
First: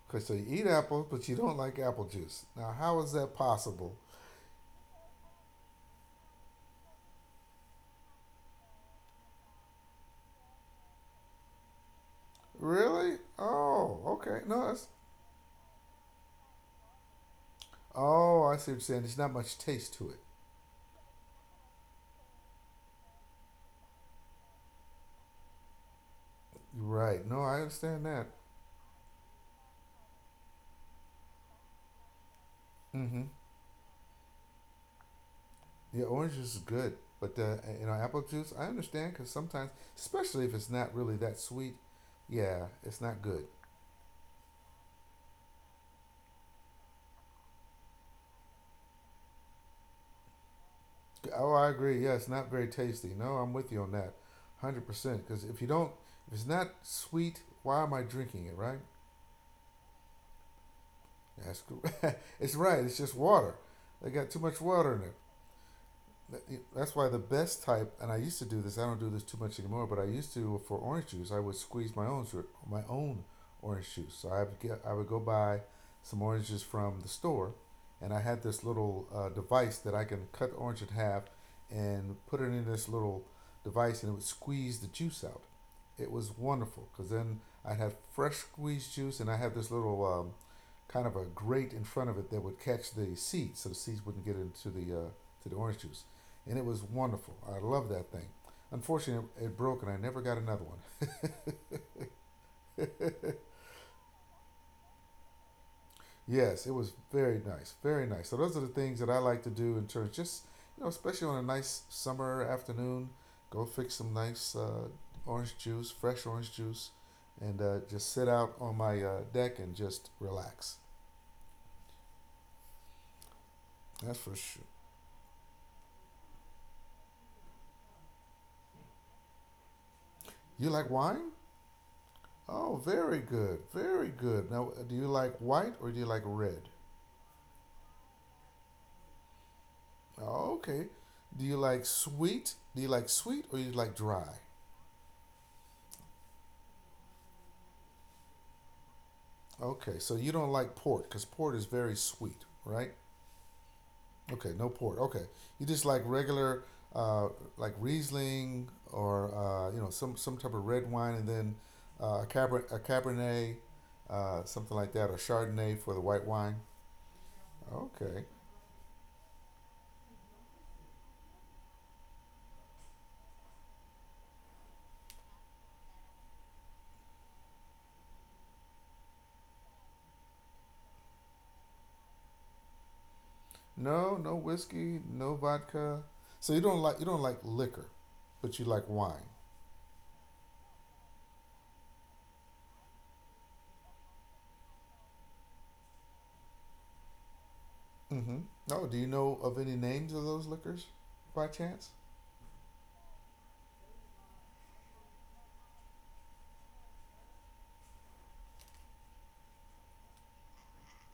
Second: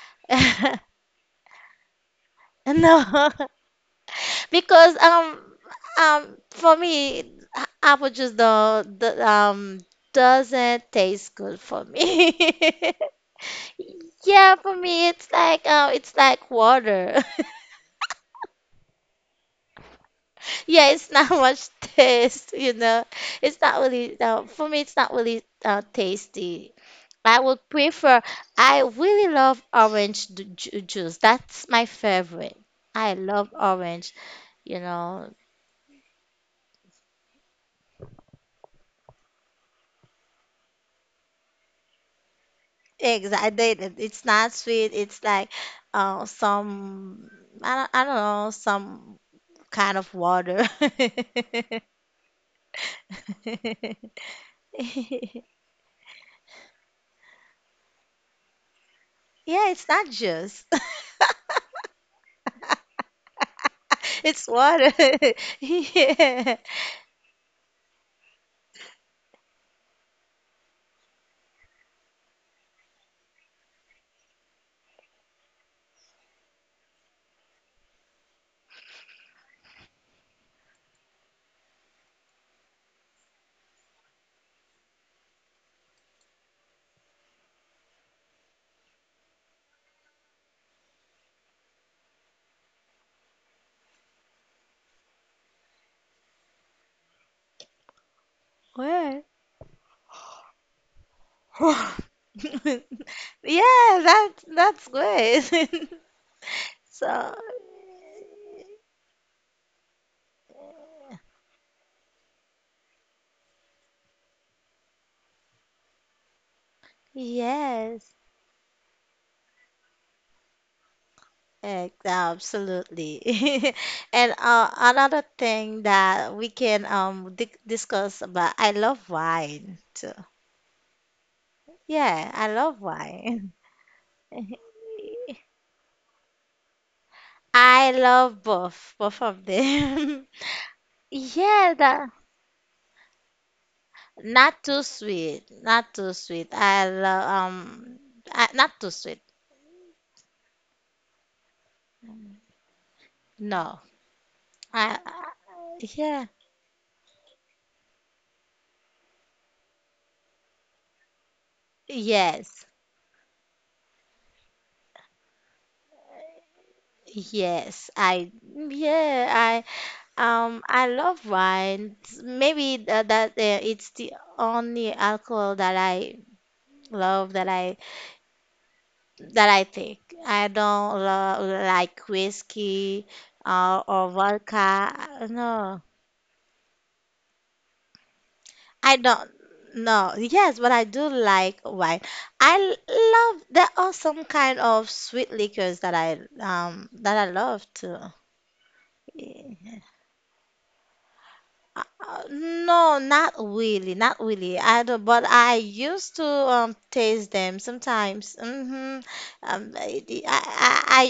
A: Okay, so you eat apples, but you don't like apple juice. Now, how
B: No,
A: is that possible?
B: because for me apple juice don't d- doesn't taste good for me.
A: Really? Oh, okay.
B: Yeah,
A: No,
B: for
A: that's.
B: me it's like water.
A: Oh, I see what you're saying. There's not much taste to it.
B: Yeah, it's not much taste, you know. It's not really, for me, it's not really tasty.
A: Right.
B: I
A: No, I
B: would
A: understand
B: prefer,
A: that.
B: I really love orange juice. That's my favorite. I
A: Mm-hmm.
B: love orange, you know.
A: Yeah, orange juice is good, but you know, apple juice. I understand because sometimes, especially if it's not really that sweet, yeah, it's not good.
B: Exactly. It's not sweet. It's like, some, I don't know, some kind of water.
A: Oh, I agree. Yeah, it's not very tasty. No, I'm with you on that, 100%. Because if you don't, if it's not sweet, why am I drinking it? Right?
B: Yeah, it's not juice.
A: That's it's right. It's just water. They got too
B: It's
A: much water in
B: water.
A: it.
B: Yeah.
A: That- That's why the best type, and I used to do this. I don't do this too much anymore, but I used to for orange juice. I would squeeze my own orange juice. So I would go buy some oranges from the store, and I had this little device that I can cut the orange in half and put it in this little device, and it would squeeze the juice out. It was wonderful because then I had fresh squeezed juice, and I had this little kind of a grate in front of it that would catch the seeds, so the seeds wouldn't get into the to the orange juice and it was wonderful. I love that thing.
B: Where?
A: Unfortunately, it broke and I never got another one.
B: Yeah, that that's good.
A: Yes, it was
B: So,
A: very nice, very nice. So those are the things that I like to do in terms. Just you know, especially on a nice summer afternoon, go fix some nice orange juice, fresh orange juice, and just
B: yes.
A: sit out on my deck and just relax.
B: Absolutely.
A: That's for
B: And
A: sure.
B: another thing that we can di discuss about, I love wine too.
A: You like wine?
B: Yeah, I
A: Oh,
B: love
A: very
B: wine.
A: good, very good. Now, do you like white or do you like red?
B: I love both, both of them.
A: Oh, okay. Do you like
B: Yeah, that
A: sweet? Do you like sweet or You like dry?
B: Not too sweet, not too sweet. I love not too sweet.
A: Okay, so you don't like port because port is very sweet, right?
B: No,
A: Okay, no port.
B: I,
A: Okay,
B: I
A: you just like
B: yeah,
A: regular, uh, like Riesling or you know some type of red wine, and then Caber-
B: yes,
A: a Cabernet, something like that, or Chardonnay for the white wine.
B: yes.
A: Okay,
B: I I love wine. Maybe that, that it's the only alcohol that I love that I take. I don't lo like whiskey or
A: no, no whiskey,
B: vodka.
A: no
B: No.
A: vodka. So you don't like liquor, but you like
B: I
A: wine.
B: don't know. Yes, but I do like wine. I l- love there are some kind of sweet liquors that I love too.
A: Mm-hmm. Oh, do you know of
B: Yeah.
A: any names of those liquors by chance?
B: Uh, no, not really, not really. I don't, but I used to taste them sometimes. I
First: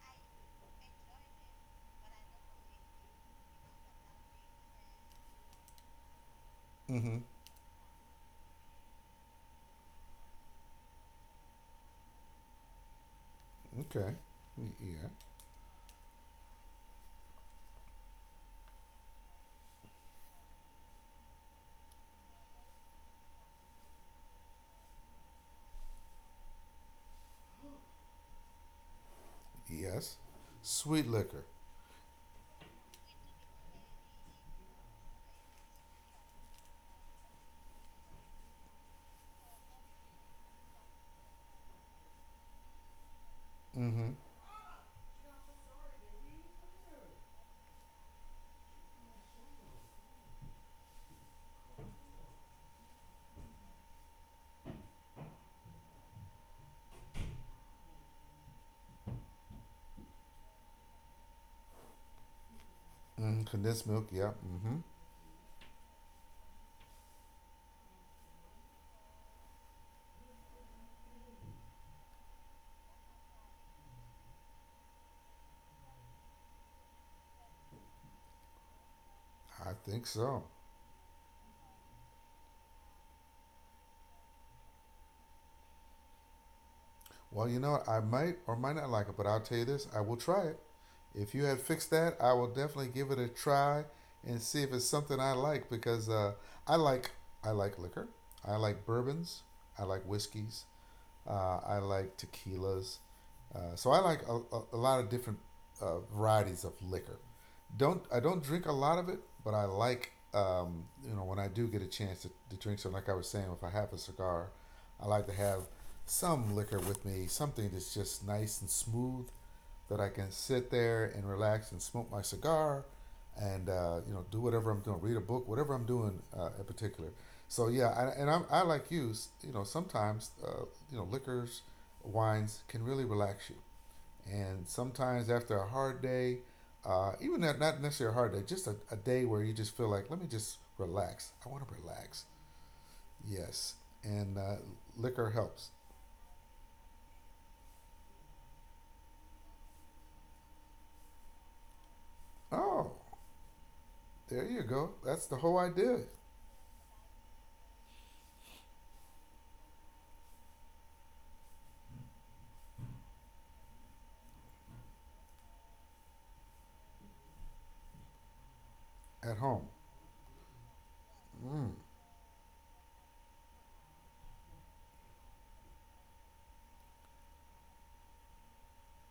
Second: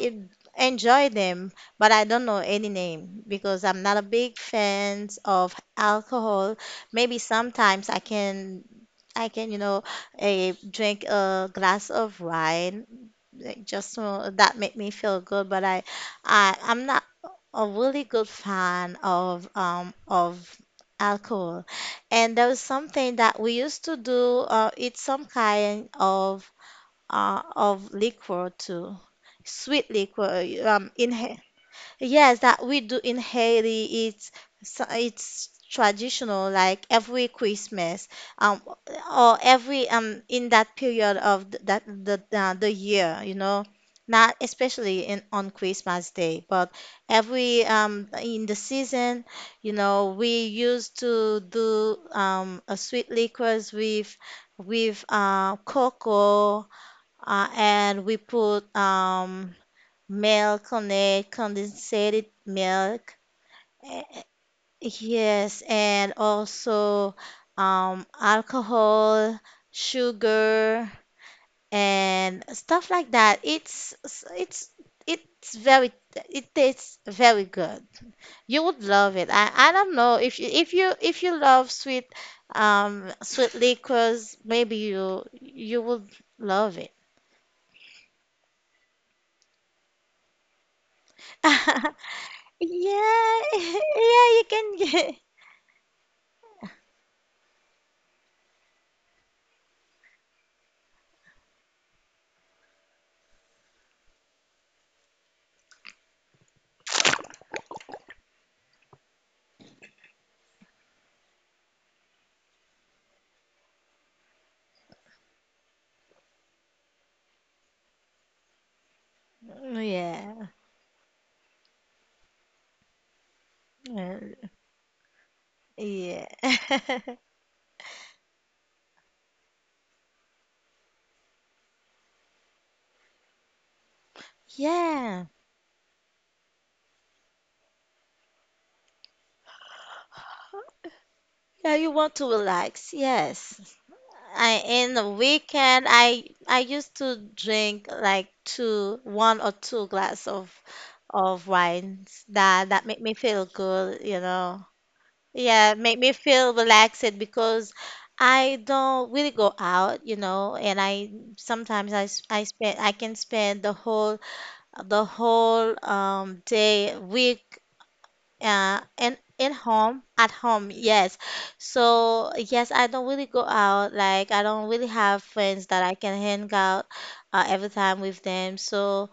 B: enjoy them, but I don't know any name because I'm not a big fan of alcohol. Maybe
A: Mm-hmm.
B: sometimes I can, you know, eh, drink a glass of wine like just
A: Okay.
B: that make
A: Y-
B: me
A: Yeah.
B: feel good. But I, I'm not a really good fan of alcohol. And there was something that we used to do. It's some kind of liquor too, sweet
A: Yes.
B: liquor.
A: Sweet
B: In
A: liquor.
B: yes, that we do in Haiti, it's it's traditional, like every Christmas, um, or every in that period of that the year, you know,
A: Mm-hmm.
B: not especially in on Christmas Day, but every in the season, you know, we used to do a sweet liquors with cocoa, and we put milk, connect condensated milk,
A: Mm-hmm. Condensed
B: eh,
A: milk. Yeah. Mm-hmm.
B: yes, and also alcohol, sugar, and stuff like that. It's it's it's very, it tastes very good. You would love it. I
A: I
B: don't
A: think
B: know if
A: so.
B: you love sweet sweet liquors. Maybe you would love it.
A: Well, you know, what? I might or might not like it, but I'll tell you this: I will try it. If you had fixed
B: Yeah,
A: that, I will definitely give it a try
B: yeah, you
A: and see
B: can
A: if it's
B: get.
A: something I like because I like I like liquor. I like bourbons. I like whiskeys. I like tequilas. So I like a lot of different varieties of liquor. Don't I don't drink a lot of it, but I like you know when I do get a chance to drink some. Like I was saying, if I have a cigar, I like to have some liquor with me, something that's just nice and smooth that I can
B: yeah
A: sit there and relax and smoke my cigar and you
B: Uh,
A: know do whatever I'm doing, read a book, whatever I'm doing
B: yeah.
A: in particular. So yeah, I like you. S- You know, sometimes you know liquors, wines can really relax you. And sometimes
B: Yeah.
A: after a hard day, even not, not necessarily a hard day, just a day where you just feel like, let me just relax. I want to
B: Yeah, you want
A: relax.
B: to relax. Yes.
A: Yes, and
B: I in the
A: liquor helps.
B: weekend I used to drink like one or two glass of wines that that
A: Oh,
B: make me feel good, you
A: there you
B: know.
A: go. That's the whole
B: Yeah, make
A: idea
B: me feel relaxed because I don't really go out, you know, and I sometimes I spend, I can spend the whole day, week, uh, in
A: at home.
B: at home, yes.
A: Mm.
B: So yes, I don't really go out. Like I don't really have friends that I can hang out every time with them. So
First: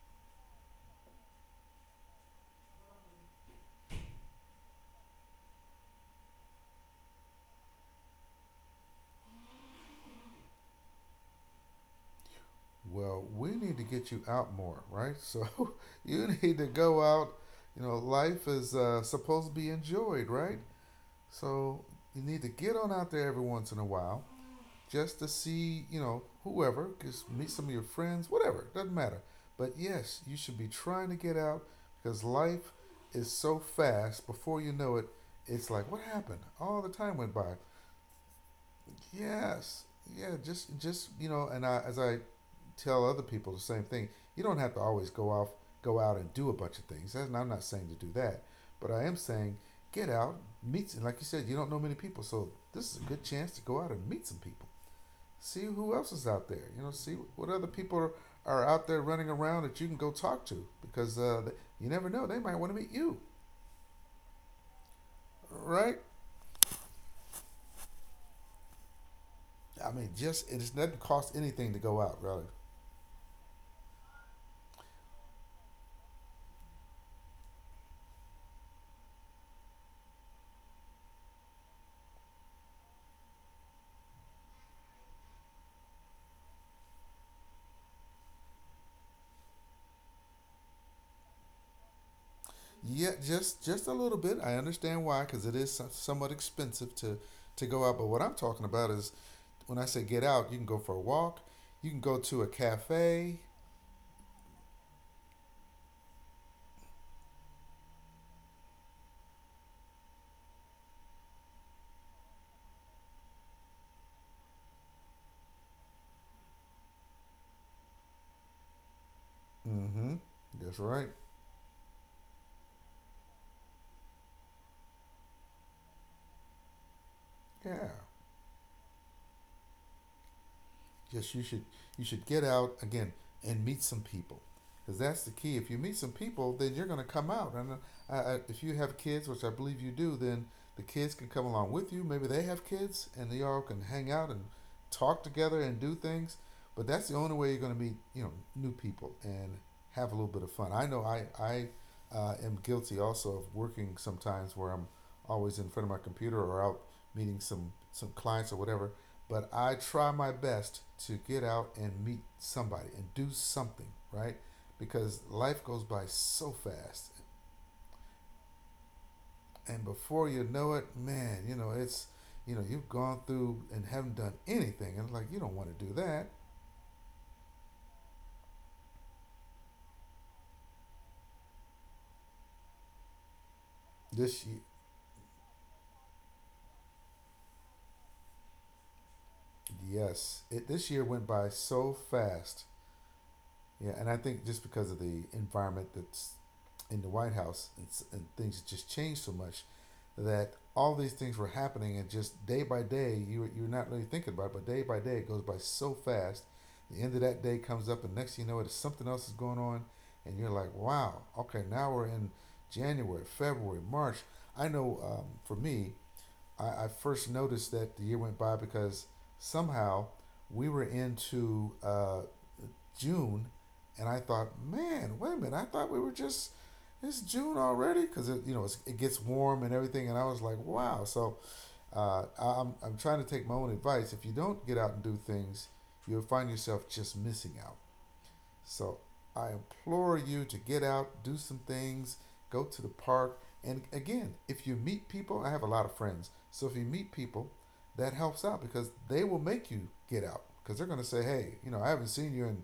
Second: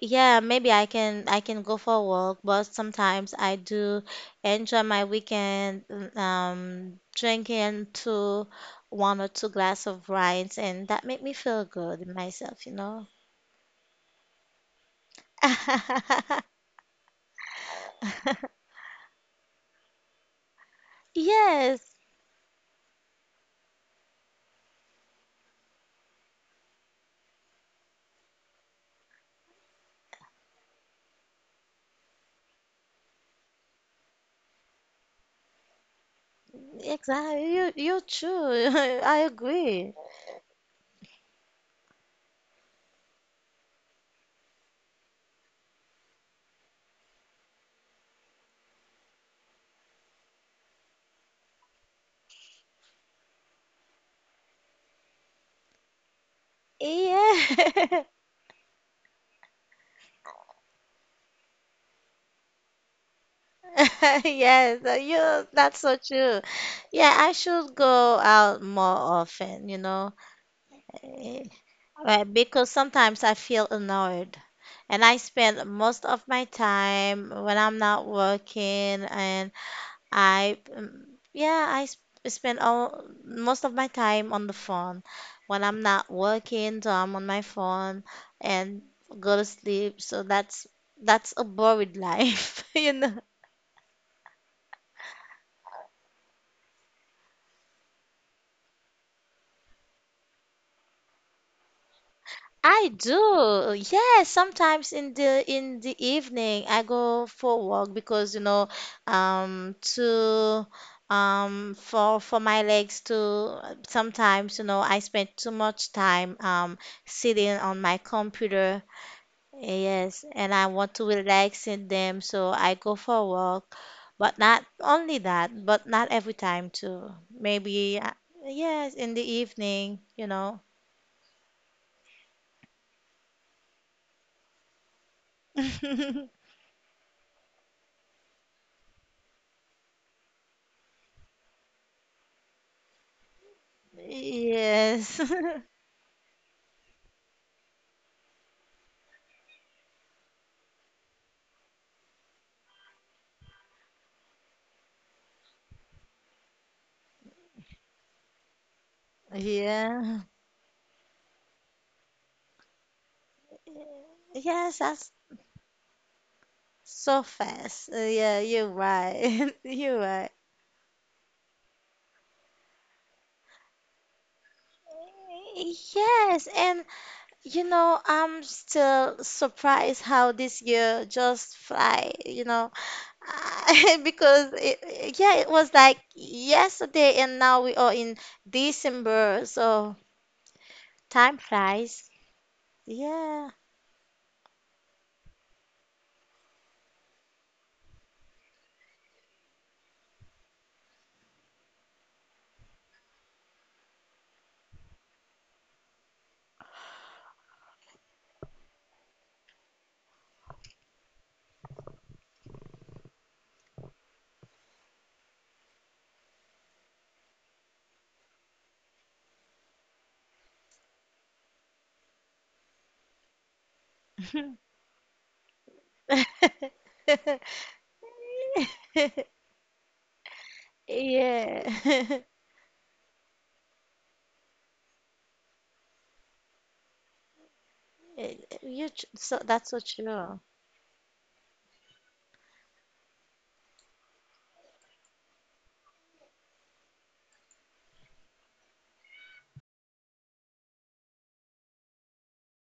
B: yeah, maybe I can go for a walk, but sometimes I do enjoy my weekend drinking two one or two glass of wines, and that make me feel good myself, you know.
A: Well, we need to get you out more, right? So you need to go out. You know, life is supposed to be enjoyed, right? So
B: Yes.
A: you need to get on out there every once in a while just to see, you know, whoever, just meet some of your friends, whatever, doesn't matter. But yes, you should be trying to get out because life is so fast. Before you know it, it's like, what happened? All the time went by.
B: Exactly. You too. I
A: Yes.
B: agree.
A: Yeah. Just you know, and I, as I tell other people the same thing, you don't have to always go off, go out and do a bunch of things. And I'm not saying to do that, but I am saying get out, meet. And like you said, you don't know many people, so this is a good chance to go out and meet some people. See who else is out there. You know, see what other people
B: Yeah.
A: are out there running around that you can go talk to because you never know they might want to meet you,
B: Yes, you, that's so
A: right?
B: true. Yeah, I should go out more often, you
A: I mean,
B: know.
A: just it doesn't cost
B: Eh,
A: anything to go out,
B: right,
A: really.
B: because sometimes I feel annoyed. And I spend most of my time when I'm not working and I yeah, spend all, most of my time on the phone. When I'm not working, so I'm on my phone and go to sleep. So that's a boring life, you
A: Yeah,
B: know.
A: just a little bit. I understand why, because it is somewhat expensive to go out. But what I'm talking about is, when I say get out, you can go for a walk, you can go to a
B: I
A: cafe.
B: do. Yes, sometimes in the evening I go for a walk because you know to for my legs to. Sometimes you know I spend too much time sitting on my computer.
A: Mm-hmm.
B: Yes, and I
A: That's
B: want to
A: right.
B: relax in them, so I go for a walk. But not only that, but not every time too.
A: Yeah.
B: Maybe, yes, in the evening, you know.
A: Just you should You should get out again and meet some people, because that's the key. If you meet some people, then you're going to come out. If you have kids, which I believe you do, then the kids can come along with you. Maybe they have kids, and they all can hang out and
B: Yes.
A: talk together and do things. But that's the only way you're going to meet new people and have a little bit of fun. I know I am guilty also of working sometimes where I'm always in front of my computer or out meeting some clients or whatever, but I try
B: Yeah.
A: my best to get out and meet somebody and do something, right?
B: Yes, that's
A: Because life goes by so fast.
B: so fast. Yeah, you're right.
A: And
B: You're right.
A: before you know it, man, you know, it's, you know, you've gone through and haven't done anything. And like, you don't want to do that.
B: Yes, and you know, I'm still surprised how this year just fly, you know,
A: This
B: because
A: year,
B: it, yeah, it was like yesterday and now we are in December, so
A: yes, this year went
B: time
A: by so
B: flies.
A: fast.
B: Yeah.
A: Yeah, and I think just because of the environment that's in the White House and things just changed so much that all these things were happening and just day by day you're not really thinking about it, but day by day it goes by so fast. The end of that day comes up, and next thing you know it, something else is going on, and you're like, wow, okay, now we're in January, February, March. I know for me, I first noticed that the year went by because somehow we were into June, and I thought, man, wait a minute, I thought we were just it's June already because it you know it's, it gets warm and everything, and I was like, wow. So
B: Yeah.
A: I'm trying to take my own advice. If you don't get out and do things, you'll find yourself just missing out. So
B: So
A: I
B: that's so
A: implore
B: true.
A: you to get out, do some things, go to the park. And again, if you meet people, I have a lot of friends. So if you meet people, that helps out because they will make you get out because they're going to say, hey, you know, I haven't seen you in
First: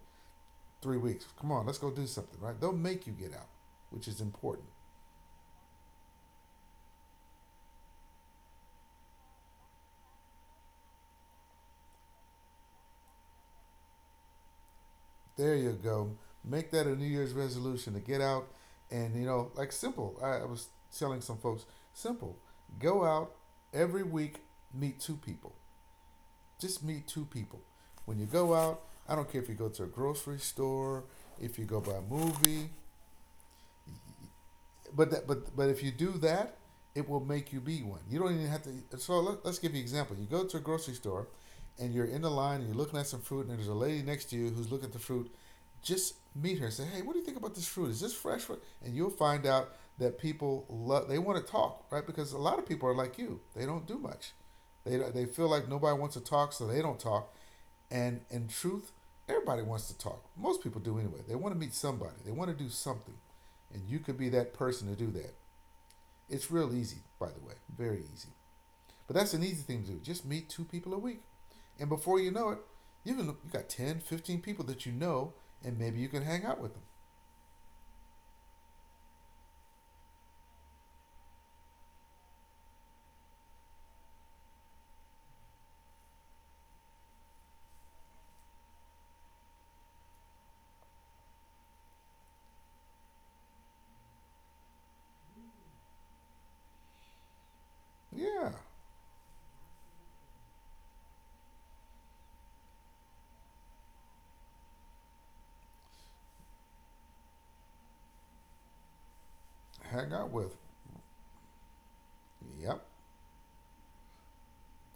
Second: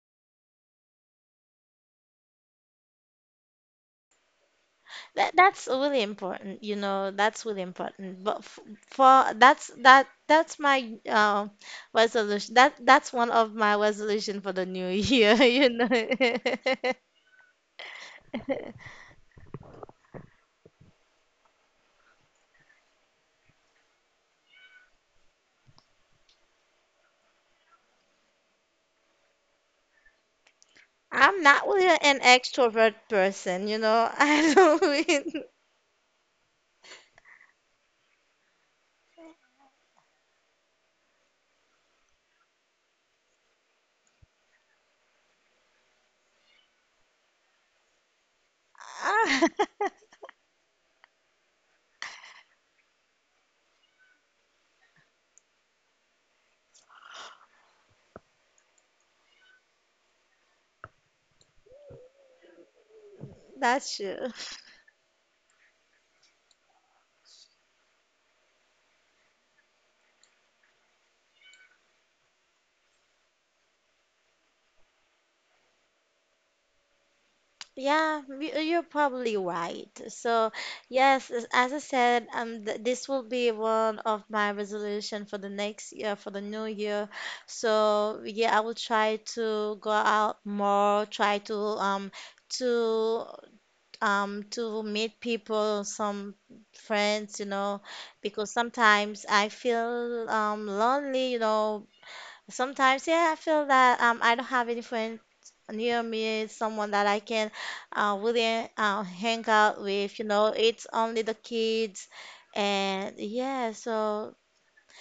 A: 3 weeks. Come on, let's go do something, right? They'll make you get out, which is important.
B: That that's really important, you know, that's really important. But f for that's that's my resolution. That's one of my resolution for the new year,
A: There
B: you
A: you
B: know.
A: go. Make that a New Year's resolution to get out. And, you know, like simple, I was telling some folks, simple, go out every week, meet two people. Just meet two people. When you go out, I don't care if you go to a grocery store,
B: I'm
A: if you
B: not
A: go
B: really
A: by a
B: an
A: movie,
B: extrovert person, you know. I don't
A: but that,
B: really,
A: but but if you do that, it will make you be one. You don't even have to. So let's give you an example. You go to a grocery store, and you're in the line and you're looking at some fruit, and there's a lady next to you who's looking at the fruit. Just meet her and say, hey, what do you think about this fruit? Is this fresh fruit? And you'll find out that people love. They want to talk, right? Because a lot of people are like you. They don't do much. They feel like nobody wants to talk, so they don't talk. And in truth, everybody wants to talk. Most people do anyway. They want to meet somebody. They want to do something. And
B: that's
A: you could
B: true.
A: be that person to do that. It's real easy, by the way, very easy. But that's an easy thing to do. Just meet two people a week. And before you know it, you got 10, 15 people that you know and maybe you can hang out with them.
B: Yeah, you- you're probably right. So, yes, as I said, th this will be one of my resolution for the next year, for the new year. So, yeah, I will try to go out more, try to to to meet people, some friends, you know, because
A: Yeah,
B: sometimes I feel lonely, you know. Sometimes, yeah, I feel that I don't have any friends near me, someone that I can really hang out
A: hang
B: with. You
A: out
B: know,
A: with.
B: it's only the kids,
A: Yep.
B: and yeah, so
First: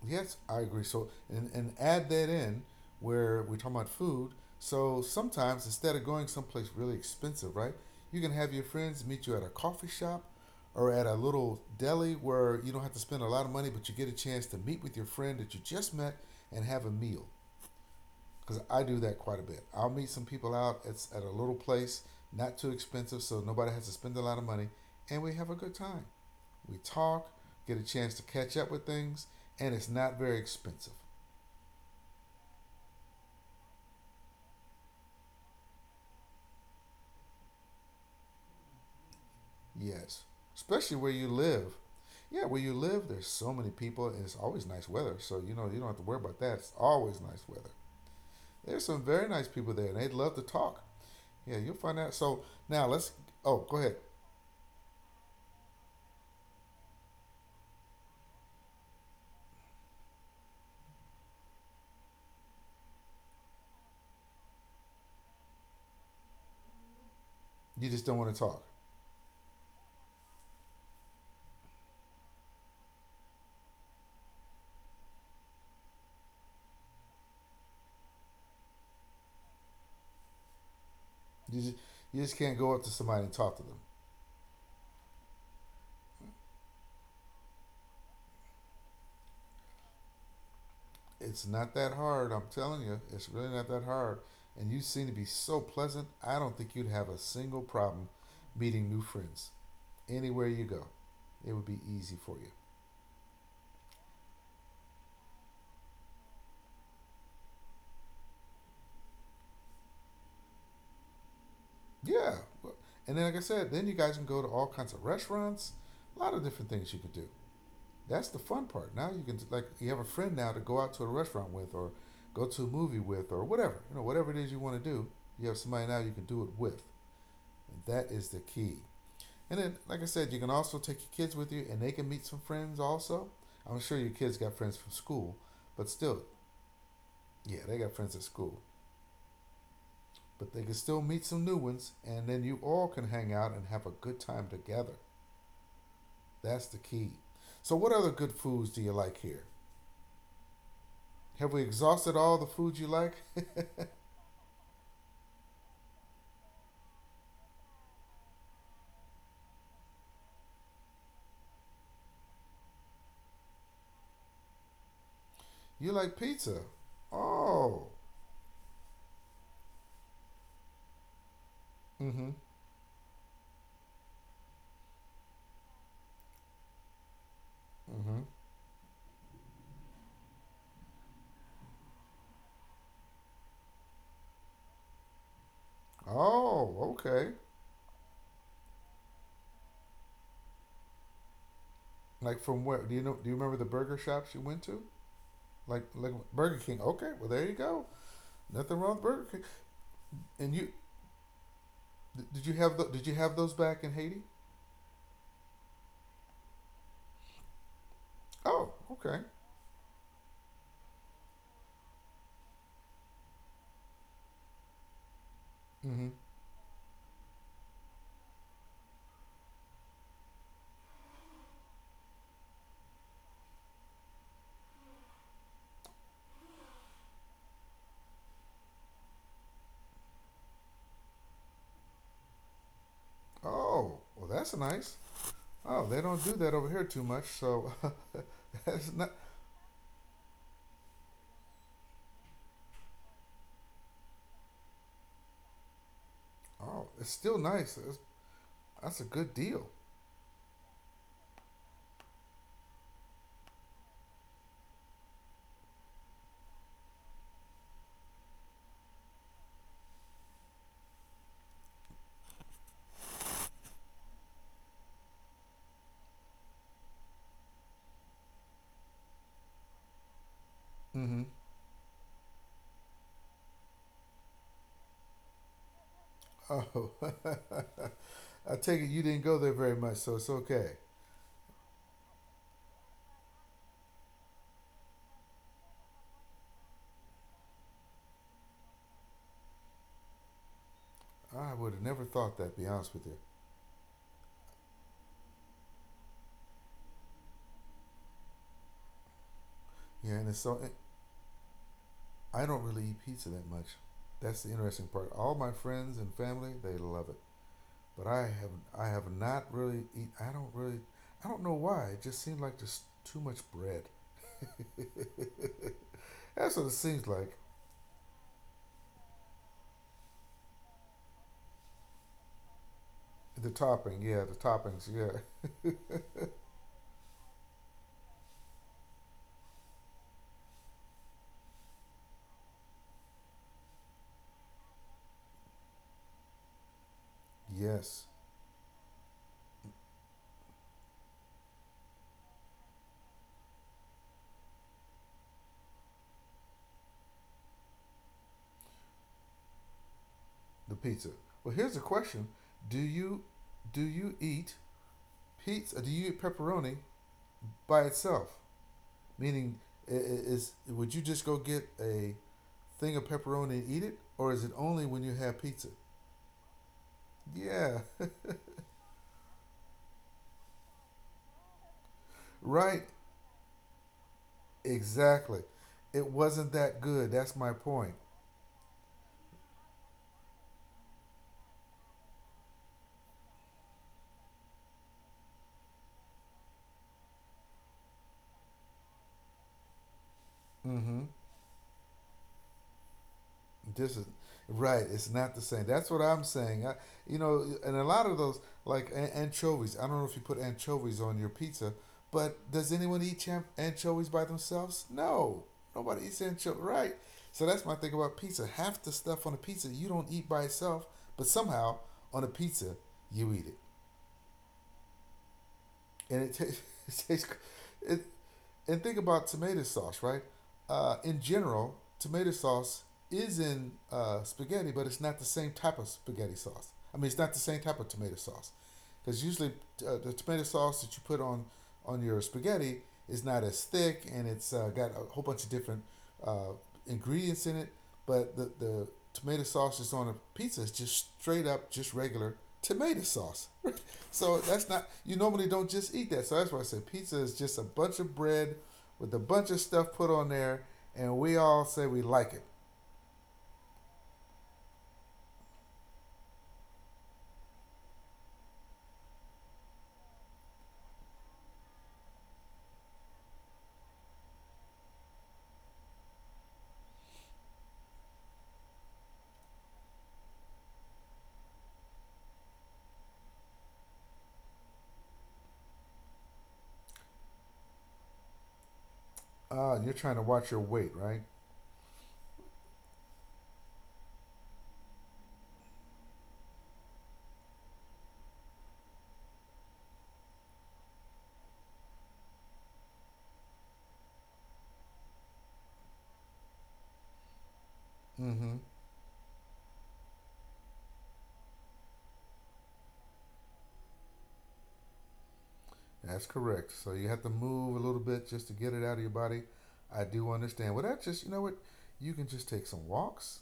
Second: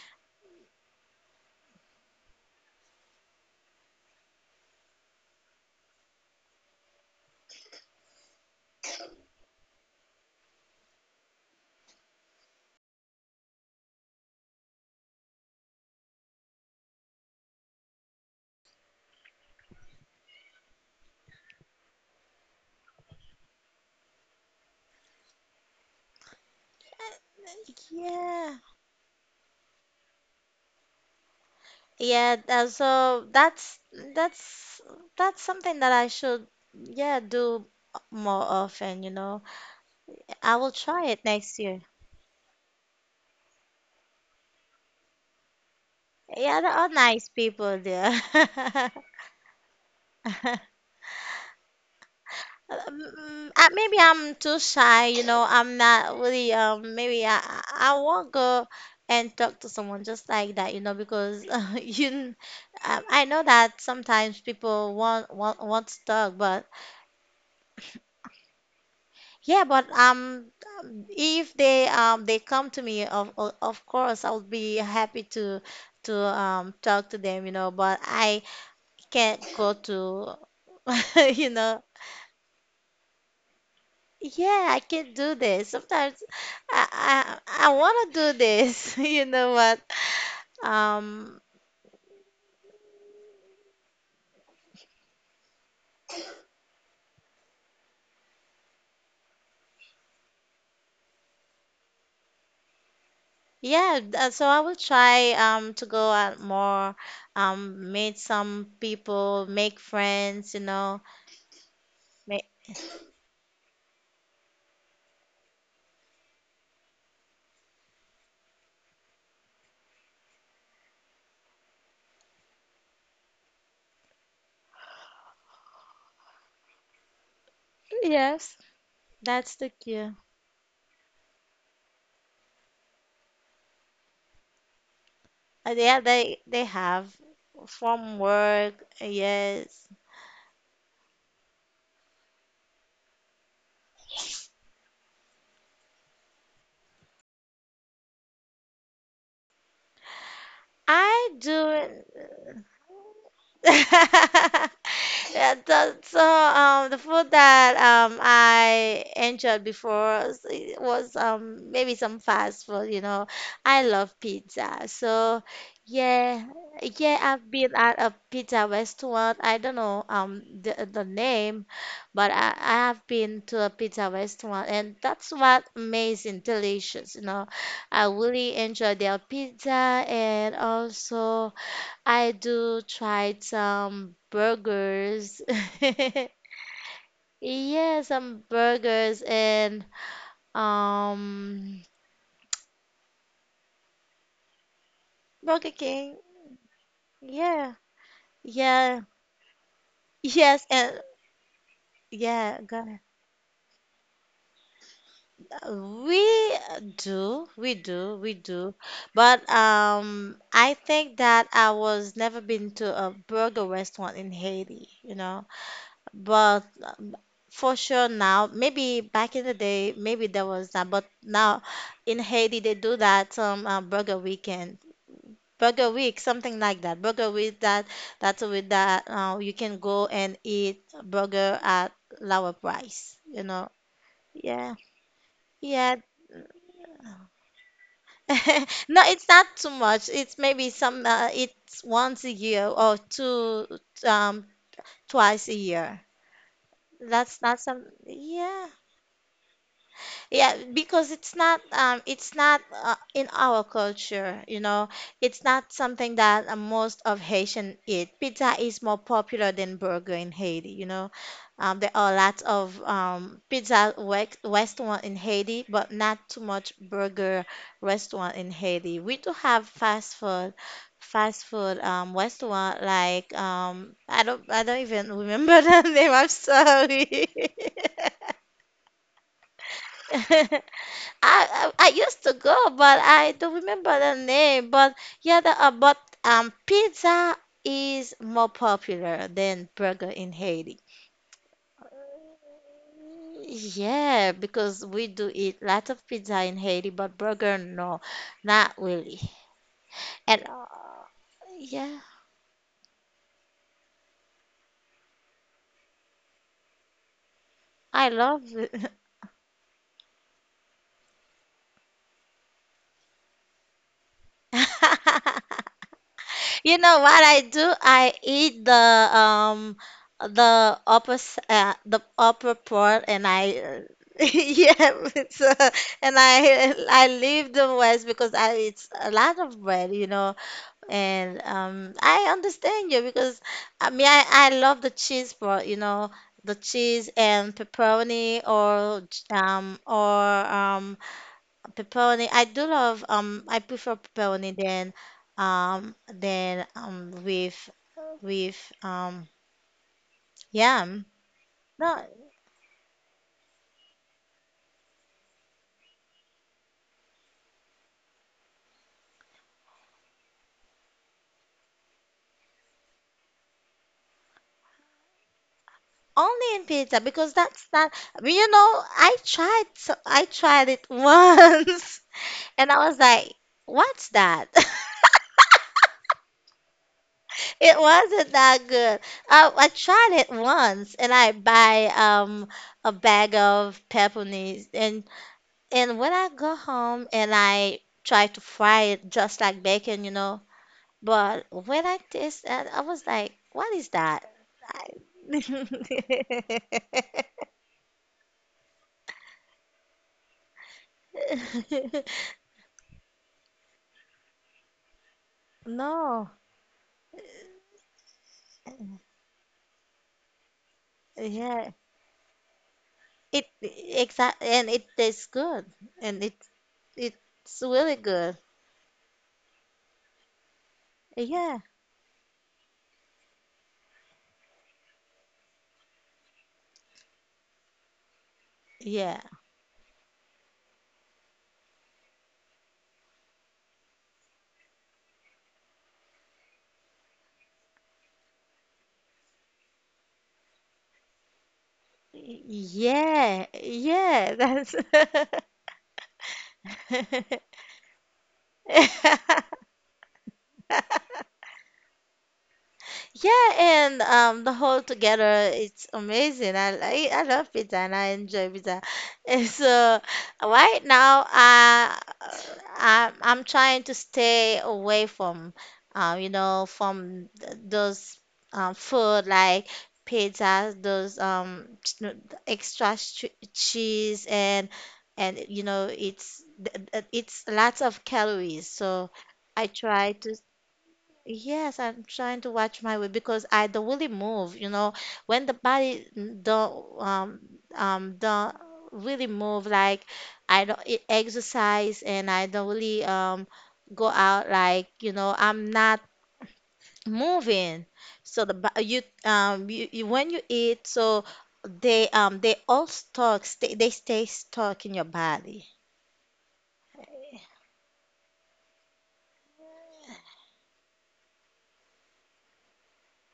A: Yes, I agree. So and add that in where we're talking about food. So sometimes instead of going someplace really expensive, right? You can have your friends meet you at a coffee shop or at a little deli where you don't have to spend a lot of money, but you get a chance to meet with your friend that you just met and have a meal. Because I do that quite a bit. I'll meet some people out at a little place, not too expensive, so nobody has to spend a lot of money, and we have a good time. We talk, get a chance to catch
B: yeah,
A: up with things, and it's not very expensive.
B: yeah. So that's that's that's something that I should yeah do more often. You know,
A: Yes,
B: I will
A: especially
B: try
A: where
B: it
A: you
B: next
A: live.
B: year.
A: Yeah, where you live, there's so many people, and it's always nice weather. So you know you don't have to worry about that.
B: Yeah, there
A: It's
B: are
A: always
B: nice
A: nice weather.
B: people there.
A: There's some very nice people there, and they'd love to talk. Yeah, you'll find out. So now let's. Oh, go ahead.
B: Maybe I'm too shy, you know. I'm not really. Maybe I won't go and talk to someone just like that, you know, because I know that sometimes people want to talk, but
A: You just don't want to talk.
B: yeah, but if they they come to me, of course I'll be happy to talk to them, you know. But I can't go to, you
A: You just
B: know.
A: you just can't go up to somebody and talk to them.
B: Yeah, I can do this. Sometimes I want to do this. You know what? Um,
A: It's not that hard. I'm telling you, it's really not that hard. And you seem to be so pleasant. I don't think you'd have a single problem meeting new friends anywhere you go. It would be easy for you.
B: yeah, so I will try to go out more, meet some people, make friends, you know.
A: Yeah.
B: Make,
A: And then, like I said, then you guys can go to all kinds of restaurants, a lot of different things you can do. That's the fun part. Now you can, like, you have a friend now to go out to a restaurant with or go to a movie with or whatever. You know, whatever it is you want to do, you have somebody now you can do it with. And that is the
B: yes,
A: key. And
B: that's the
A: then, like I
B: cue.
A: said, you can also take your kids with you and they can meet some friends also. I'm sure your kids got friends from school, but
B: Yeah,
A: still,
B: they have
A: yeah, they got friends at
B: from
A: school.
B: work. Yes.
A: But they can still meet some new ones and then you all can hang out and have a good time together. That's the key. So, what other good foods do you like here?
B: I
A: Have we
B: do.
A: exhausted all the foods you like?
B: Yeah, so the food that I enjoyed before was maybe some fast food, you know. I love pizza. So
A: You like
B: yeah,
A: pizza.
B: yeah, I've been
A: Oh.
B: at a pizza restaurant. I don't know the name,
A: Mm-hmm.
B: but I have been to a pizza restaurant, and that's what amazing, delicious, you know. I
A: Mm-hmm.
B: really enjoy their pizza and also. I do try some burgers.
A: Oh, okay.
B: Yeah, some burgers and um
A: Like from where? Do you know? Do you remember the burger shops you went to?
B: Burger
A: Like
B: King.
A: Burger King. Okay, well there you
B: Yeah.
A: go. Nothing wrong with
B: Yeah.
A: Burger King. And you
B: Yes, and yeah, got it.
A: did you have those back in Haiti?
B: We do, we do, we
A: Oh,
B: do.
A: okay.
B: But I think that I was never been to a burger restaurant in Haiti, you know.
A: Mm-hmm.
B: But for sure now, maybe back in the day, maybe there was that, but now in Haiti they do that burger weekend, burger week, something like that. Burger week that that's with that you can go and eat burger at lower price, you know.
A: Oh, well that's
B: Yeah,
A: nice. Oh, they
B: yeah.
A: don't do that over here too much, so that's
B: No,
A: not.
B: it's not too much. It's maybe some it's once a year or two um twice a year.
A: Oh, it's still
B: That's not
A: nice.
B: some. Yeah.
A: That's a good deal.
B: Yeah, because it's not in our culture, you know. It's not something that most of Haitian eat. Pizza is more popular than burger in Haiti, you know. There are lots of restaurant in Haiti, but not too much burger restaurant in Haiti. We do have fast food
A: Mm-hmm.
B: fast food um restaurant like I don't even remember the name. I'm
A: Oh,
B: sorry.
A: I take it you didn't go there very much, so it's
B: I,
A: okay.
B: I I used to go, but I don't remember the name. But yeah, the, but pizza is more popular than burger in Haiti.
A: I would have never thought that, to be honest with you.
B: Yeah, because we do eat lots of pizza in Haiti, but burger, no, not really.
A: Yeah, and it's
B: And
A: so
B: yeah,
A: I don't really eat pizza that much. That's the interesting part. All my friends and family they love it, but
B: I love
A: I
B: it.
A: have not really eat. I don't really. I don't know why. It just seemed like just too much bread. That's what it
B: You
A: seems
B: know
A: like.
B: what I do? I eat the the upper part, and
A: The
B: I uh,
A: topping, yeah, the toppings,
B: yeah,
A: yeah,
B: it's, uh, and I leave the west because I it's a lot of bread, you know. And I understand you because I mean I love the cheese part, you know, the cheese and
A: yes,
B: pepperoni or um, pepperoni. I do love I prefer pepperoni than with with
A: the pizza.
B: yam.
A: Well, here's the
B: No,
A: question: do you eat pizza? Do you eat pepperoni by itself? Meaning, is would you just go get a thing of pepperoni and eat it, or is it only when you have pizza?
B: only in pizza because that's
A: Yeah,
B: not but you know I tried it once and
A: right.
B: I was like, what's that?
A: Exactly. It wasn't that good. That's my
B: It
A: point.
B: wasn't that good. I tried it once, and I buy a bag of pepperonis and when I go home and I try to fry it just like bacon, you know,
A: Mm-hmm.
B: but when I taste that, I was like, what is
A: This is
B: that?
A: Right.
B: I-
A: It's not the same. That's what I'm saying. You know, and a lot of those like anchovies. I don't know if you put anchovies on your pizza, but does anyone eat anchovies by themselves? No, nobody eats
B: No,
A: anchovies. Right. So that's my thing about pizza. Half the stuff on a pizza you don't eat by itself, but
B: yeah,
A: somehow on a pizza you eat
B: it
A: it
B: exact and it tastes good
A: and
B: and
A: it,
B: it
A: tastes. It
B: it's
A: tastes.
B: really
A: It,
B: good.
A: and think about tomato sauce, right? In
B: Yeah,
A: general, tomato sauce is in spaghetti, but it's not the same type of spaghetti sauce. I mean, it's not the same type of tomato sauce,
B: yeah,
A: because usually the tomato sauce that you put on your spaghetti is not as thick, and it's got a whole bunch of different uh, ingredients in it. But the tomato sauce that's on a pizza is just straight up, just regular tomato sauce.
B: yeah, yeah.
A: So that's
B: That's
A: not you normally don't just eat that. So that's why I said pizza is just a bunch of bread with a bunch of stuff put on there, and we all say we like it.
B: Yeah, and the whole together, it's amazing. I love pizza and I enjoy pizza. And so right now, I'm trying to stay away from, you know, from those food like pizza, those ch- no, the extra ch cheese and you know it's lots of calories. So I
A: You're trying
B: try
A: to
B: to.
A: watch your weight, right?
B: Yes, I'm trying to watch my weight because I don't really move, you know, when the body n- don't um um don't really move like I don't e- exercise and I don't really go out like, you know, I'm not moving. So
A: Mm-hmm.
B: the bo- you you, you when you eat so they stay stuck in your body.
A: That's correct. So you have to move a little bit just to get it out of your body. I do understand. Well, that just you know what, you can just take some walks,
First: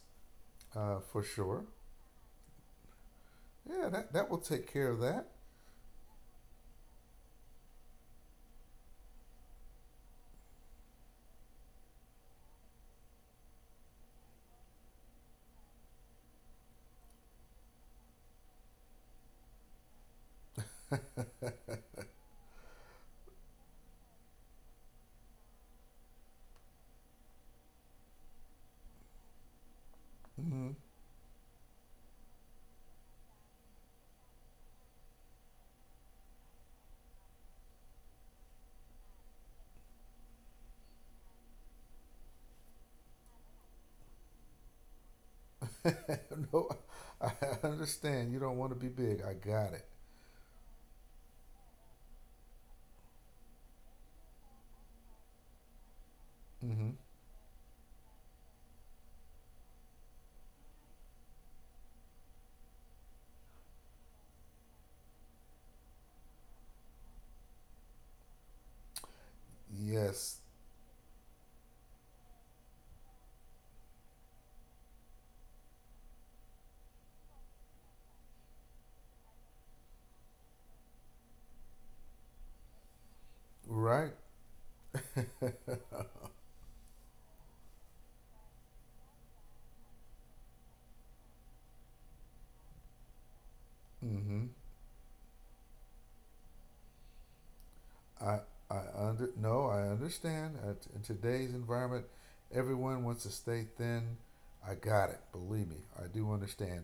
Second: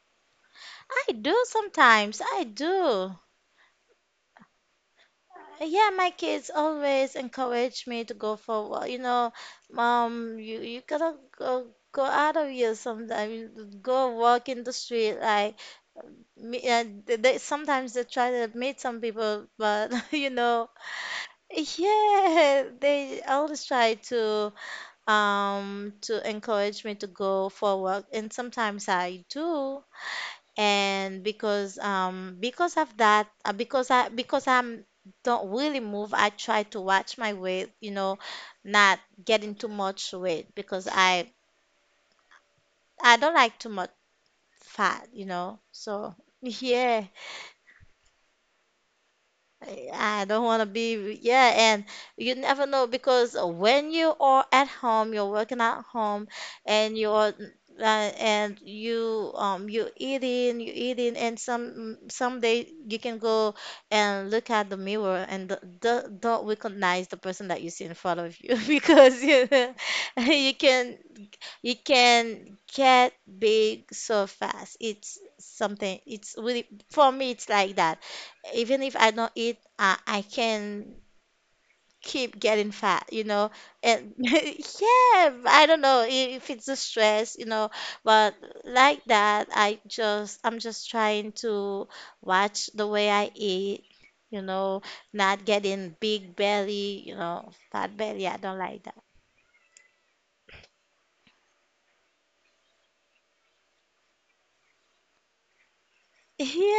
B: I
A: for
B: do
A: sure.
B: sometimes. I do.
A: Yeah, that that will take care of that.
B: Yeah, my kids always encourage me to go for a walk. You know, mom, you gotta go out of here sometime. Go walk in the street. Like me, sometimes they try to meet some people, but you know, yeah, they always try to encourage me to go for a walk, and sometimes I do
A: Mm-hmm.
B: and because of that because I'm don't really move I try to watch my weight you know not getting too much weight because I don't like too much fat you know so
A: No,
B: yeah
A: I understand. You don't want to be big. I got it.
B: I don't want to be, yeah, and you never know because when you are at home, you're working at home,
A: Mm-hmm.
B: and you're and you you eating, and some someday you can go and look at the mirror and don't recognize the person that you see in front of you because you know,
A: Yes,
B: you can you can get big so fast. It's something. It's really for me. It's like that even if I don't eat, I can keep getting fat, you know.
A: right.
B: And yeah, I don't know I- if it's the stress, you know, but like that, I'm just trying to watch the way I eat,
A: Mm-hmm.
B: you know, not getting big belly, you know, fat belly.
A: I
B: I don't
A: I
B: like that.
A: under No, I understand. In today's environment, everyone wants to stay thin. I got it. Believe me, I do understand.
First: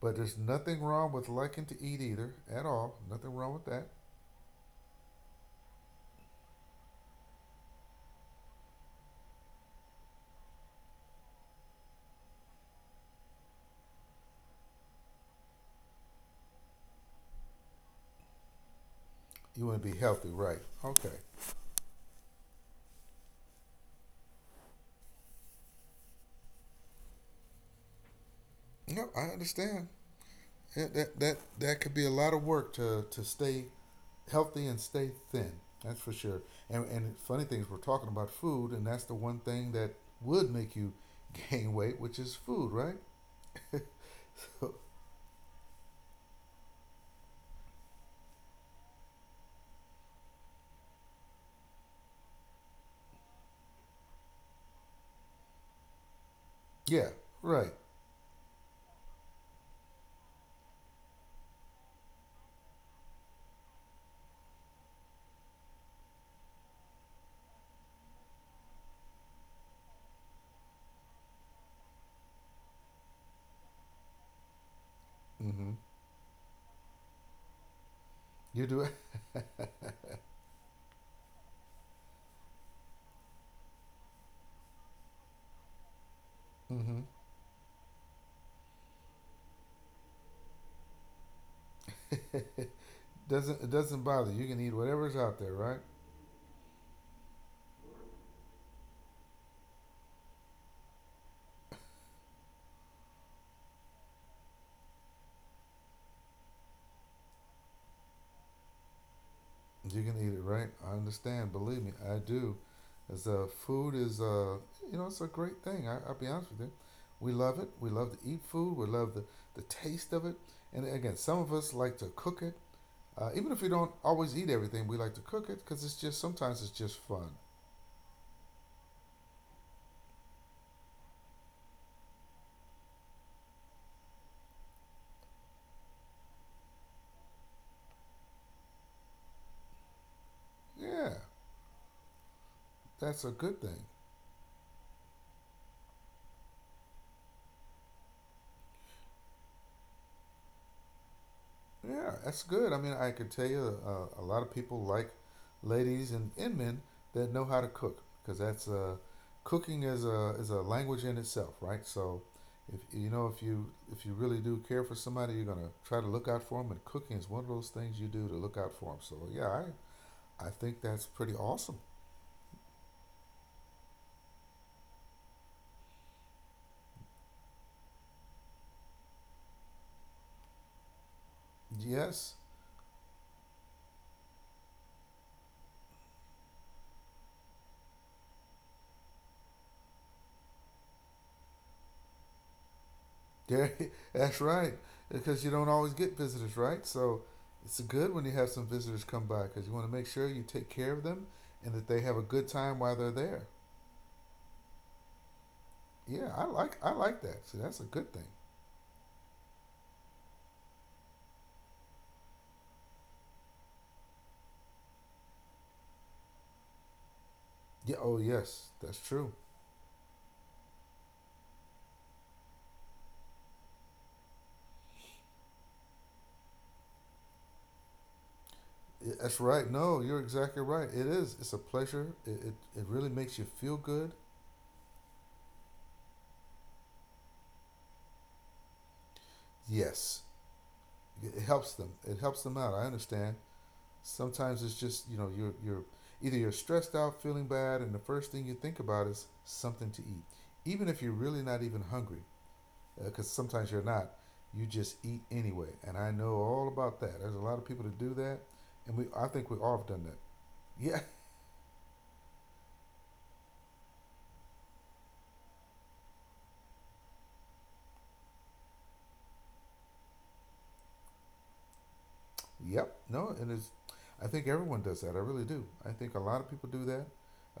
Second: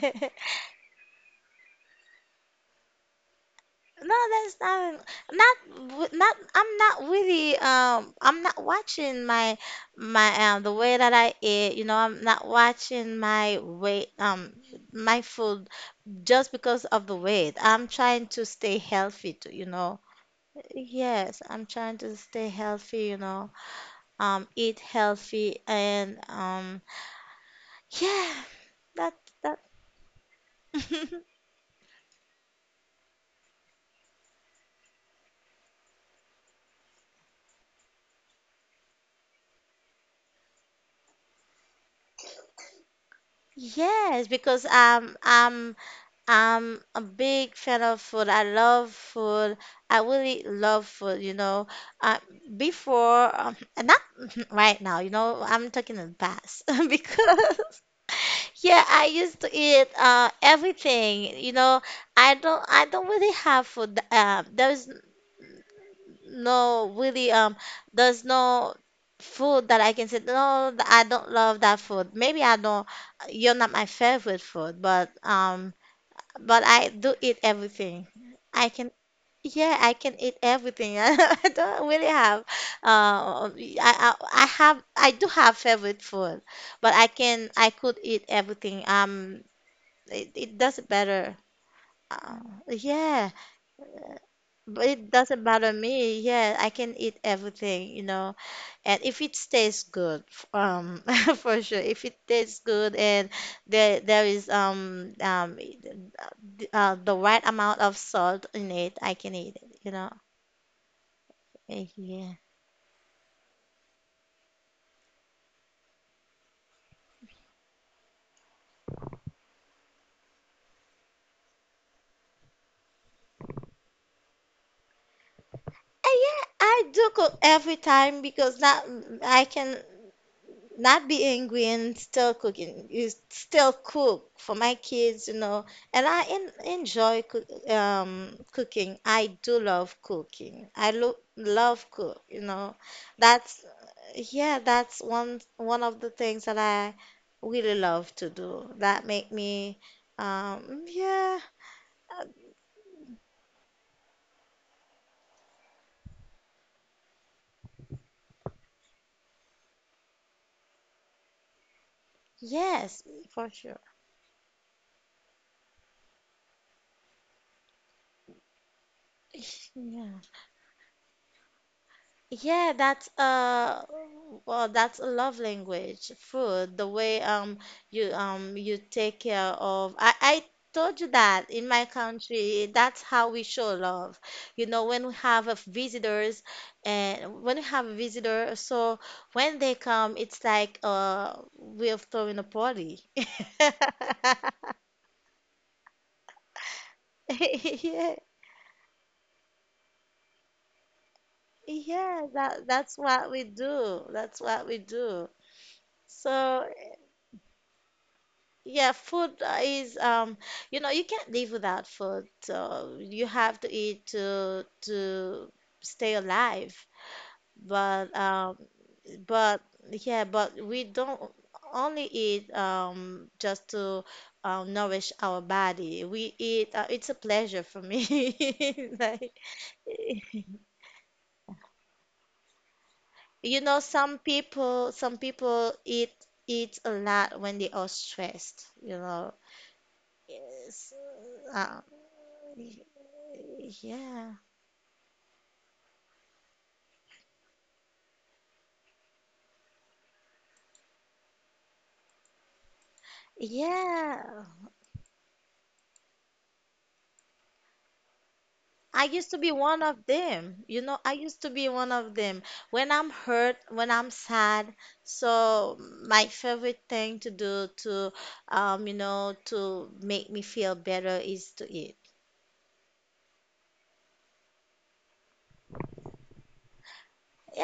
A: But there's nothing wrong with liking to eat either at all. Nothing wrong with that.
B: No, that's not not w- not. I'm not really. I'm not watching my my the way that I eat. You know, I'm not watching my weight. My food just because of the weight. I'm trying to stay healthy too. You
A: You want to be
B: know.
A: healthy, right? Okay.
B: Yes, I'm trying to stay healthy. You know. Eat healthy and yeah.
A: No,
B: That
A: I
B: that.
A: understand. Yeah, that that that could be a lot of work to stay healthy and stay thin. That's for sure. And funny things, we're talking about food, and that's the one thing that would make you gain weight, which is food, right?
B: Yes, because
A: But
B: I'm a big fan of food. I love food. I really love food, you know. Uh, before, and not right now, you know, I'm talking in the past
A: yeah, right.
B: because yeah, I used to eat everything, you know. I don't really have food. There's no really there's no food that I can say no, I don't love that food. Maybe I don't you're not my favorite food,
A: Hmm.
B: but I do eat everything.
A: You
B: I
A: do
B: can,
A: it.
B: yeah, I can eat everything. I don't really have, I have, I do have favorite food, but
A: Hmm.
B: I could eat everything. It doesn't matter. Uh, yeah,
A: Doesn't, it doesn't bother you? Can eat
B: but it
A: whatever's out
B: doesn't
A: there,
B: bother
A: right?
B: me. Yeah, I can eat everything, you know and if it tastes good for sure if it tastes good and there is the right amount of salt in it I can eat it you
A: You
B: know
A: can eat it, right? I understand. Believe me, I
B: Yeah.
A: do. As food is, you know, it's a great thing. I'll be honest with you. We love it. We love to eat food. We love the taste of it. And again, some of us like to cook it. Even if we don't always eat everything, we like to cook it because it's just
B: Yeah
A: sometimes it's
B: I
A: just
B: do
A: fun.
B: cook every time because that I can not be angry and still cooking. You still cook for my kids, you know, and I en enjoy cook, cooking. I do love cooking. I lo
A: Yeah,
B: love cook, you know.
A: that's a
B: That's
A: good thing.
B: yeah, that's one of the things that I really love to do. That make me yeah,
A: Yeah, that's good. I mean, I can tell you a lot of people like ladies and men that know how to cook because that's cooking is a language in itself, right? So if
B: yes,
A: you know if
B: for
A: you
B: sure.
A: really do care for somebody, you're gonna try to look out for them, and cooking is one of those things you do to look out for them. So yeah,
B: Yeah.
A: I think that's pretty awesome.
B: Yeah, that's well, that's a love language. Food, the way you you take care of. I told you that in my
A: Yes,
B: country, that's how we show love. You know, when we have a visitors and when we have a visitor, so when they come, it's like we're throwing a party.
A: Gary, that's right. Because you don't always get visitors, right? So it's
B: Yeah,
A: good when you have some visitors come by because you want to make sure you take care of them and that they have
B: yeah,
A: a good
B: that
A: time
B: that's
A: while they're
B: what we
A: there.
B: do. That's what we do.
A: Yeah,
B: So
A: I like that. See, that's a good thing.
B: yeah, food is you know, you can't live without food. So you have to eat to stay alive.
A: Yeah.
B: But
A: Oh,
B: um,
A: yes, that's true.
B: but yeah, but we don't only eat just to nourish our body. We eat. It's a pleasure for me. Like
A: That's right. No, you're exactly right. It is. It's a pleasure. It really makes you
B: you know,
A: feel good.
B: some people eat a lot when they are stressed. You know,
A: Yes,
B: yes,
A: it helps
B: uh,
A: them. It helps them out. I understand.
B: yeah.
A: Sometimes it's just you know you're either you're stressed out, feeling bad, and the first thing you think about is something to eat, even if you're really not even hungry, because sometimes you're not.
B: Yeah,
A: You just eat anyway, and I know all about that. There's a lot of people that do that, and
B: I
A: we I
B: used to be
A: think we all
B: one
A: have
B: of
A: done that.
B: them. You know,
A: Yeah,
B: I used to be one of them. When I'm hurt, when I'm sad, so my favorite thing to do to, you know, to make me feel better is to eat.
A: yep, no, and it's I think everyone does that. I really do. I think a lot of people do that.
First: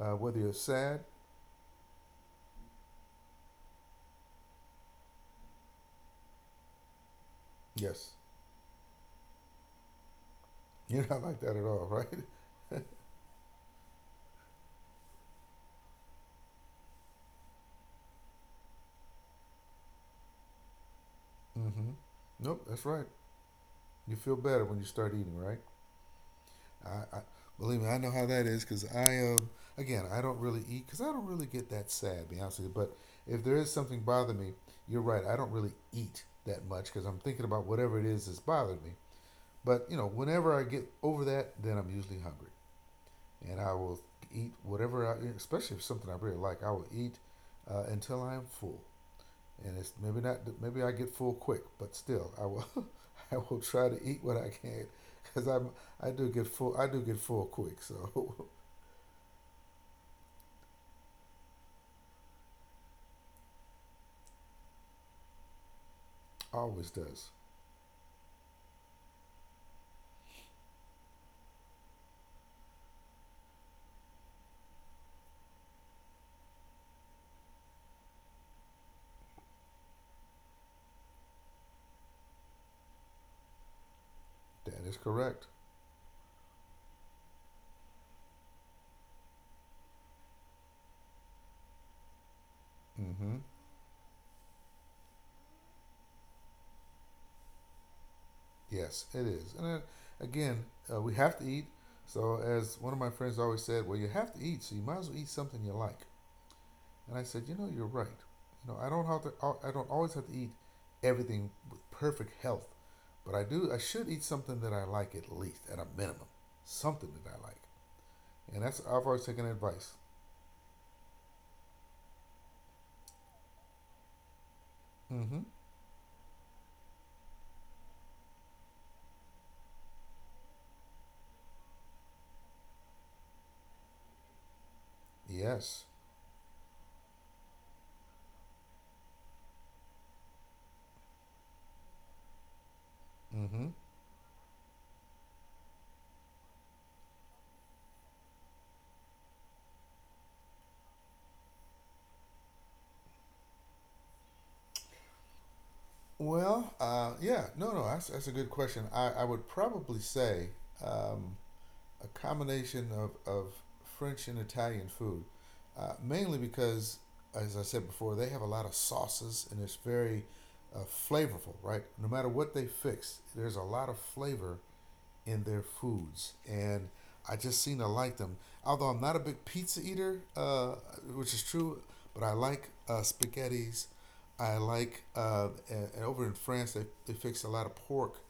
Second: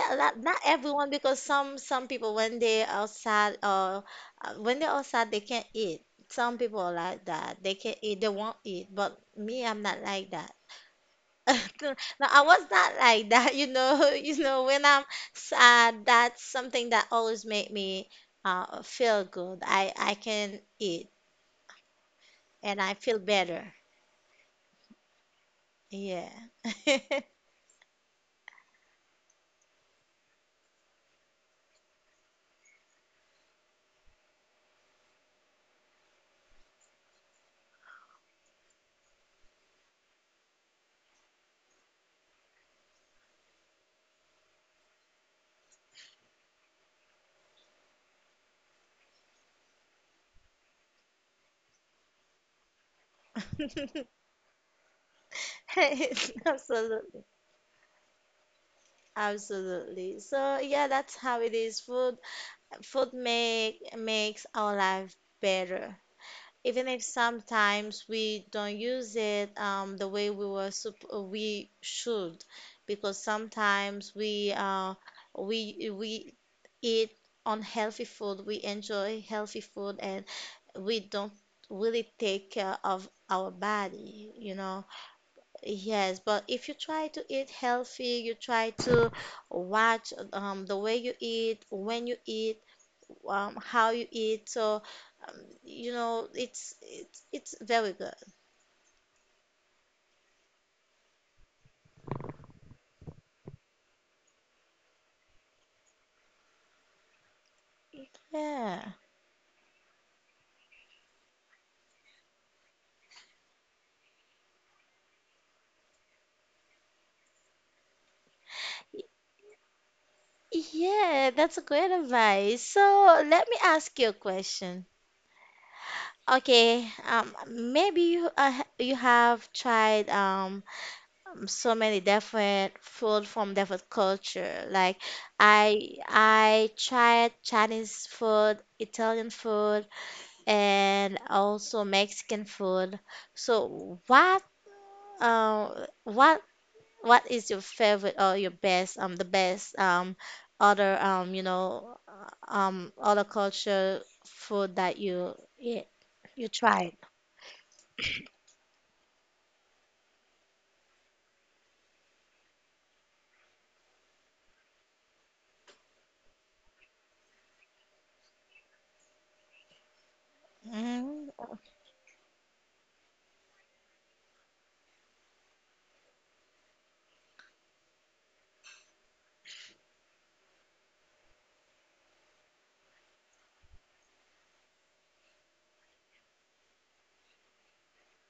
A: Whether you're
B: not
A: sad,
B: everyone because some people when they are sad or when they are sad they can't eat. Some people are like that. They can't
A: yes,
B: eat. They won't eat. But me, I'm not like that.
A: you're not like that at all, right?
B: No, I was not like that, you know. You know, when I'm sad, that's something that always make me feel good. I can eat
A: Mm-hmm. Nope,
B: and
A: that's
B: I
A: right.
B: feel better.
A: You feel better when you start eating, right?
B: Yeah.
A: I Believe me, I know how that is because I am, again I don't really eat because I don't really get that sad, to be honest with you. But if there is something bothering me, you're right. I don't really eat that much because I'm thinking about whatever it is that's bothered me. But you know, whenever I get over that, then I'm usually hungry, and I will eat whatever I, especially if it's something I really like, I will eat until I am full and it's maybe not maybe I get full quick, but still I will I will try to eat what I can because I do get
B: Absolutely.
A: full quick, so
B: Absolutely. So yeah, that's how it is. Food make makes our life better. Even
A: always
B: if
A: does.
B: sometimes we don't use it the way we should, because sometimes we eat unhealthy food, we enjoy healthy food, and we don't really take care of our body, you know.
A: That is correct.
B: Yes, but if you try to eat healthy, you try to watch the way you eat, when you eat,
A: Mm-hmm.
B: how you eat. So, um, you know, it's it's very good.
A: Yes, it is. And then, again, we have to eat. So as one of my friends always said, well, you have to eat, so you might as well eat something you like. And I said, you know, you're right. You know,
B: Yeah.
A: I don't have to. I don't always have to eat everything with perfect health, but I do. I should eat something that I like at least, at a minimum, something that I like. And that's I've always taken advice.
B: Yeah, that's a great advice. So let me ask you a question.
A: Mm-hmm.
B: Okay, maybe you you have tried so many different food from different culture. Like
A: Yes.
B: I tried Chinese food, Italian food, and also Mexican food.
A: Mm-hmm.
B: So uh what what is your favorite or your best the best other you know other culture food that you eat you
A: Well,
B: tried?
A: yeah. No, no. That's a good question. I would probably say um, a combination of French and Italian food, mainly because, as I said before, they have a lot of sauces and it's very uh,
B: Mm,
A: flavorful, right? No matter what they fix, there's a lot of flavor in their foods, and I just seem to like them. Although I'm not a big pizza eater, which is true, but I like spaghettis. I like and over in France they fix a lot of pork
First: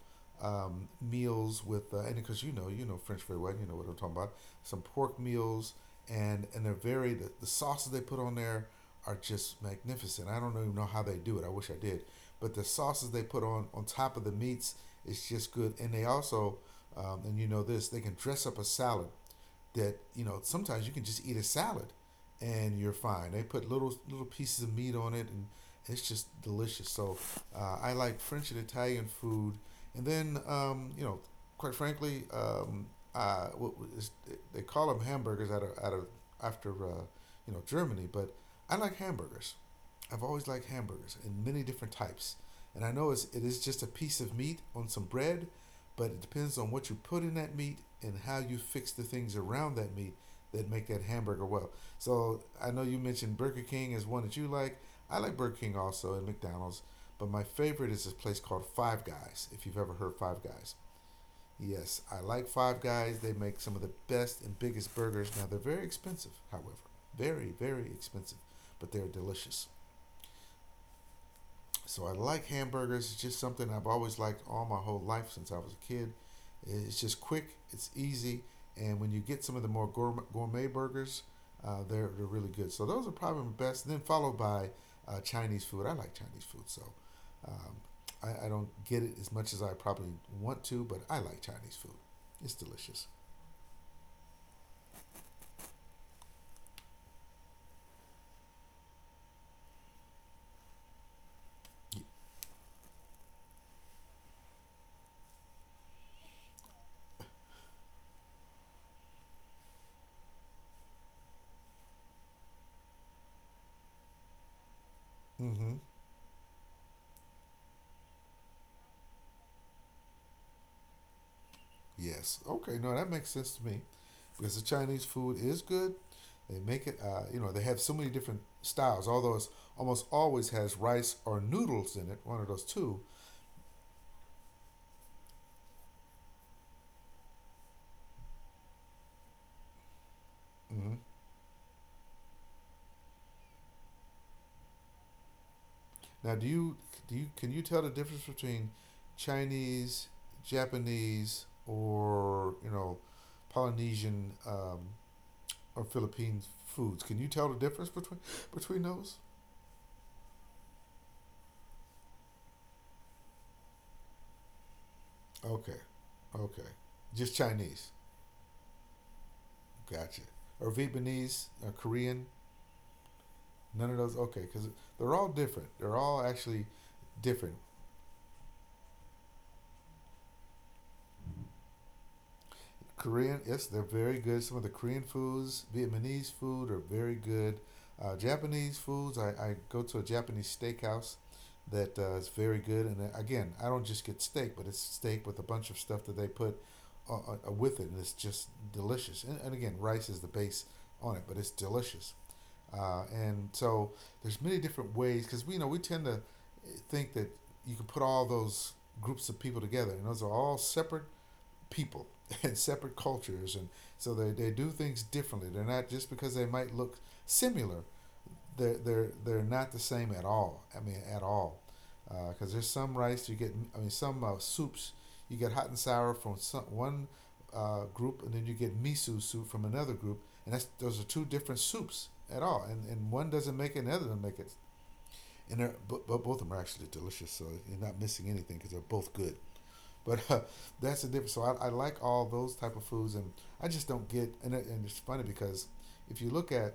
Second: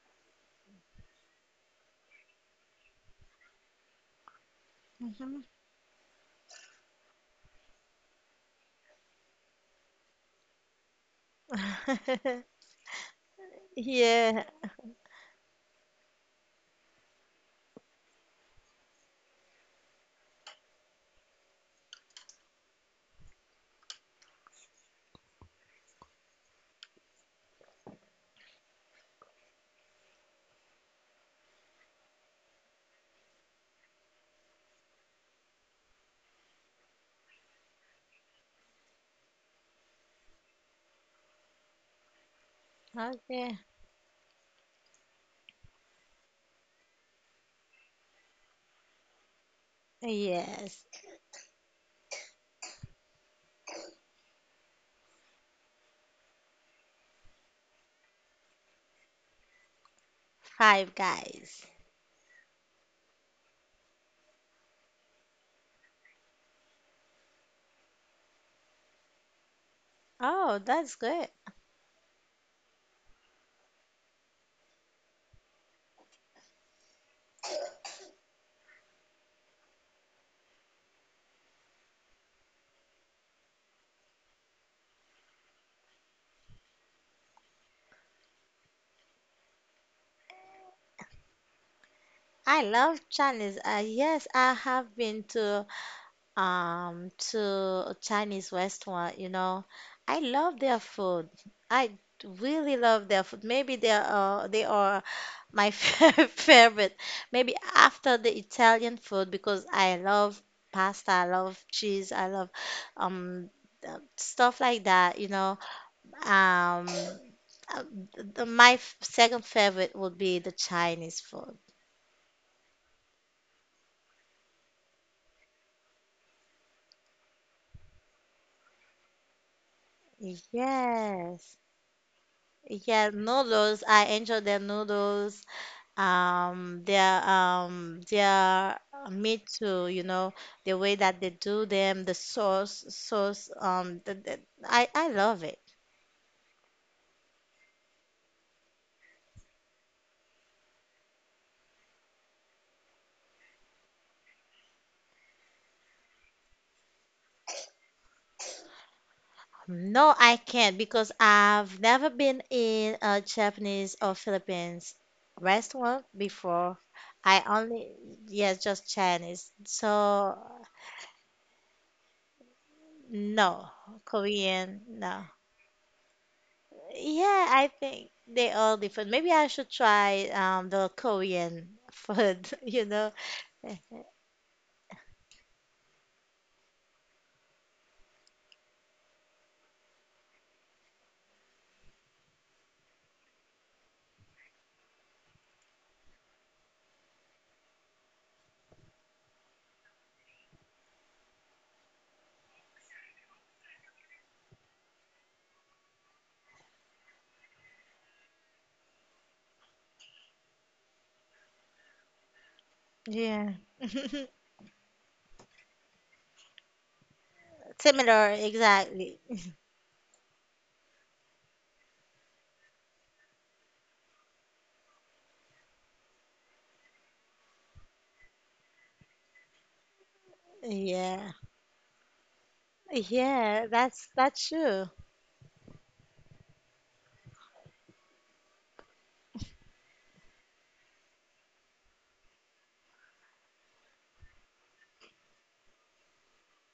A: meals with and because you know French very well you know what I'm talking about some pork
B: mhm.
A: meals and they're very the sauces they put on there are just magnificent. I don't even know how they do it. I wish I did, but the sauces they put on top of the
B: Yeah.
A: meats is just good. And they also and you know this, they can dress up a salad that you know sometimes you can just eat a salad and you're fine. They put little pieces of meat on it and it's just delicious. So I like French and Italian food, and then you know, quite frankly, what is, they call them hamburgers out of after you know Germany, but I like hamburgers. I've always liked hamburgers in many different types, and I know it
B: Okay.
A: is just a piece of meat on some bread, but it depends on what you put in that meat and how you fix the things around that meat that
B: Yes.
A: make that hamburger well. So I know you mentioned Burger King is one that you like. I like Burger King also and McDonald's, but my favorite is this place called Five Guys. If you've ever heard Five Guys,
B: Five Guys.
A: yes, I like Five Guys. They make some of the best and biggest burgers. Now they're very expensive, however, very expensive, but they're delicious.
B: Oh, that's good.
A: So I like hamburgers. It's just something I've always liked all my whole life since I was a kid. It's just quick, it's easy, and when you get some of the more gourmet burgers, they're really good. So those are probably my best. And then followed by Chinese food. I like Chinese food, so um, I don't get it as much as I probably want to, but I like Chinese food. It's
B: I love
A: delicious.
B: Chinese. Yes, I have been to Chinese restaurant, you know. I love their food. I really love their food. Maybe they are my favorite. Maybe after the Italian food because I love pasta, I love cheese, I love um stuff like that, you know.
A: Mm-hmm.
B: Um uh, my second favorite would be the Chinese food.
A: Yes. Okay. No, that makes sense to me. Because the Chinese food is good. They make it, you know, they have so many different styles, although it's almost always has rice or
B: Yes.
A: noodles in it, one of those two.
B: Yeah, noodles. I enjoy their noodles. Their meat to you know the way
A: Mm-hmm.
B: that they do them the sauce sauce the, I love it.
A: Now, do you, can you tell the difference between Chinese, Japanese, or, you know, Polynesian or Philippine foods? Can you tell the difference between those?
B: No I can't because I've never been in a Japanese or Philippines
A: Okay,
B: restaurant
A: okay.
B: before.
A: Just
B: I
A: Chinese.
B: only yes just Chinese
A: Gotcha.
B: so
A: Or Vietnamese, or Korean,
B: no
A: none of those. Okay, because
B: Korean
A: they're
B: no
A: all different. They're all actually
B: yeah
A: different.
B: I think they all different maybe I should try the Korean food you know.
A: Korean, yes, they're very good. Some of the Korean foods, Vietnamese food are very good. Japanese foods, I go to a Japanese steakhouse that is very good. And again, I don't just get steak, but it's steak with a bunch of stuff that they put uh, with it, and it's just delicious. And again, rice is the base on it, but it's delicious. And so there's many different ways because we you know we tend to think that you can put all those groups of people together, and those are all separate people and separate
B: Yeah.
A: cultures, and so they do things differently. They're not just because they might look similar
B: Similar, exactly.
A: they're not the same at all. I mean, at all, because there's some rice you get. I mean, some soups you get hot and sour from one group, and then you get miso soup from another group, and that's those are two
B: Yeah.
A: different soups at all, and one doesn't
B: Yeah,
A: make it, and the other doesn't make
B: that's
A: it.
B: true.
A: And they're but both of them are actually delicious, so you're not missing anything because they're both good. But that's the difference. So I like all those type of foods, and I just don't get. And, and it's funny because if you look at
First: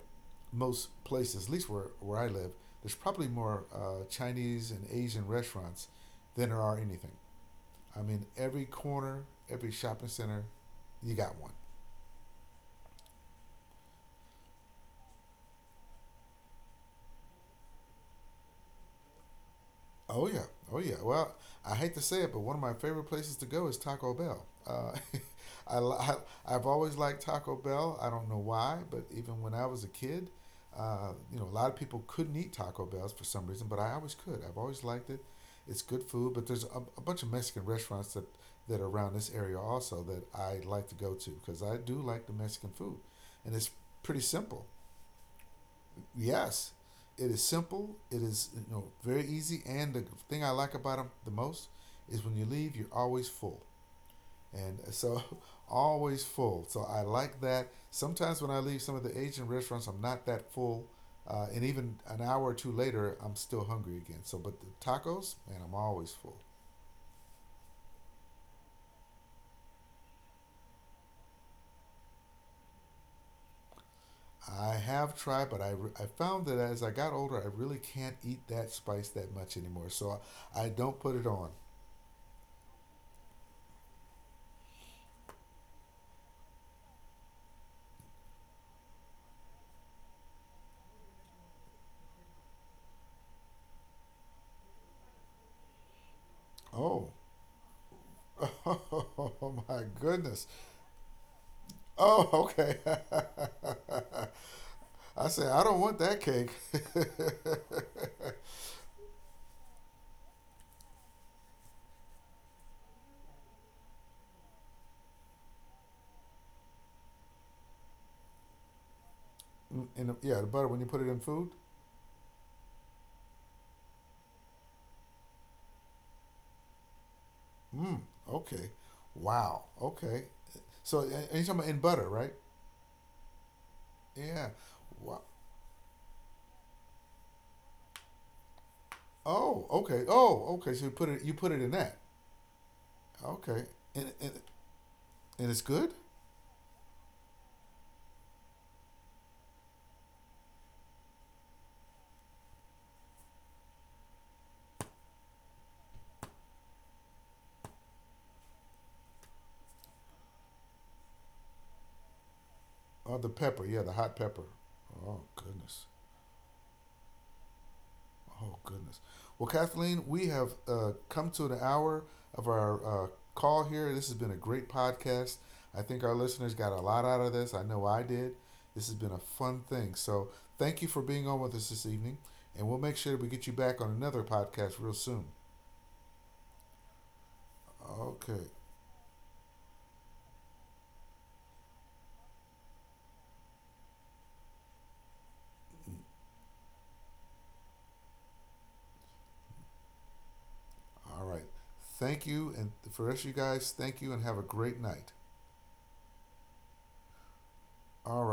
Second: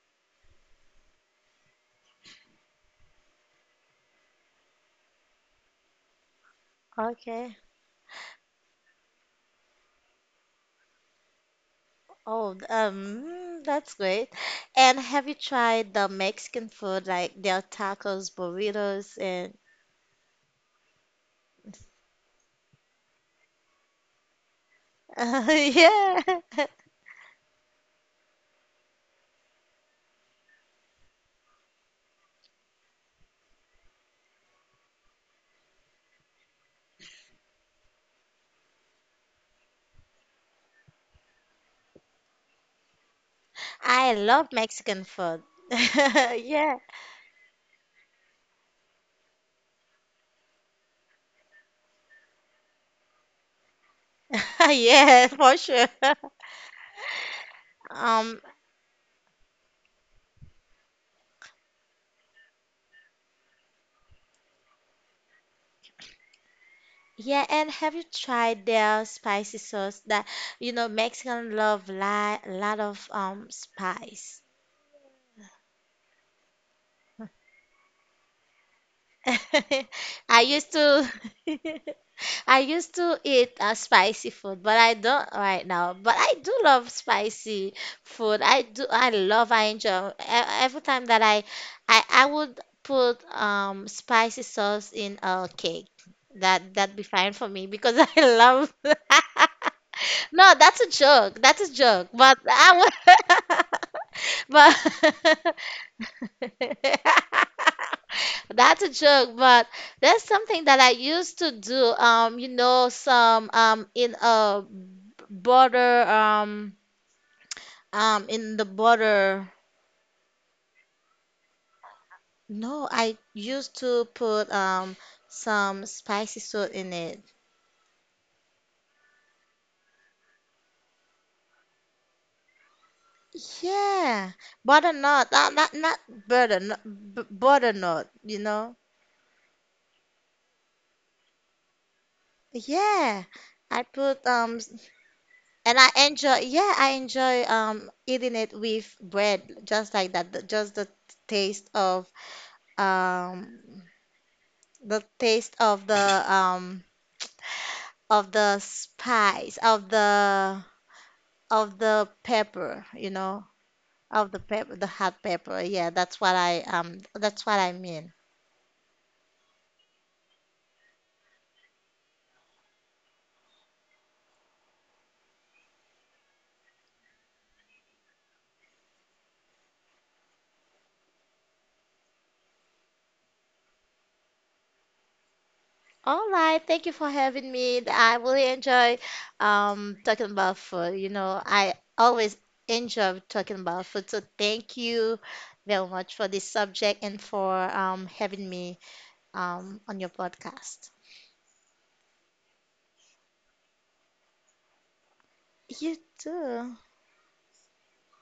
A: most places, at least where I live, there's probably more Chinese and Asian restaurants than there are anything.
B: Okay.
A: I mean, every corner, every shopping center, you got one.
B: Oh, that's great. And have you tried the Mexican food like their tacos, burritos, and
A: Oh yeah, oh yeah. Well, I hate to say it, but one of my favorite places to go is Taco Bell. I, li- I
B: yeah.
A: I've always liked Taco Bell. I don't know why, but even when I was a kid, you know, a lot of people couldn't eat Taco Bells for some reason, but I always could. I've always liked it. It's good food, but there's a bunch of Mexican restaurants that that are around this area also that I like to go to because I do like the Mexican food, and it's
B: I
A: pretty
B: love
A: simple.
B: Mexican food.
A: Yes,
B: Yeah.
A: it is simple. It is you know very easy, and the thing I like about them the most is when you leave, you're always full, and so
B: Yeah, for sure.
A: always full. So I like that.
B: Um,
A: Sometimes when I leave some of the Asian restaurants, I'm not that full, and even an hour or two later, I'm still hungry again. So, but the tacos, man, I'm always full.
B: yeah, and have you tried their spicy sauce that, you know, Mexican love li lot of spice.
A: I have tried, but I found that as I got older, I really can't eat that spice that much anymore. So
B: I used
A: I don't
B: to
A: put it on.
B: I used to eat spicy food, but I don't right now. But I do love spicy food. I do. I love. I enjoy every time that I would put spicy sauce in a cake. That that'd be
A: Oh,
B: fine for me because I love.
A: oh my goodness.
B: No, that's a joke. That's a joke.
A: Oh,
B: But
A: okay.
B: I would. But
A: I said I don't want that cake.
B: That's a joke, but that's something that I used to do. You know, some in a butter in the butter.
A: And yeah, the butter when you put it in food.
B: No, I used to put some spicy salt in it.
A: Mm, okay. Wow. Okay. So and you're talking about in butter, right?
B: Yeah,
A: Yeah. Wow.
B: butternut, not butter, not, b butternut. You know,
A: Oh, okay. Oh, okay. So you put it in that.
B: yeah.
A: Okay.
B: I
A: And
B: put
A: and, and it's
B: and I
A: good?
B: enjoy, yeah, I enjoy eating it with bread, just like that. Just the taste of um the taste of the spice of the pepper, you
A: Oh, the
B: know,
A: pepper. Yeah, the hot
B: of the
A: pepper.
B: pepper, the hot
A: Oh,
B: pepper.
A: goodness.
B: Yeah, that's what I mean.
A: Oh goodness. Well, Kathleen, we have come to the hour of our call here. This has been a great podcast. I think our listeners got a lot out of this. I know I did. This has been a fun thing. So thank you for being on with us this evening, and we'll make sure that we get you back on another podcast real soon.
B: All right, thank you for having me. I really
A: Okay.
B: enjoy talking about food. You know, I always enjoy talking about food. So thank you very much for this subject and for having me on your podcast.
A: All right. Thank you, and for the rest of you guys, thank you, and have a great night.
B: You too.
A: All right.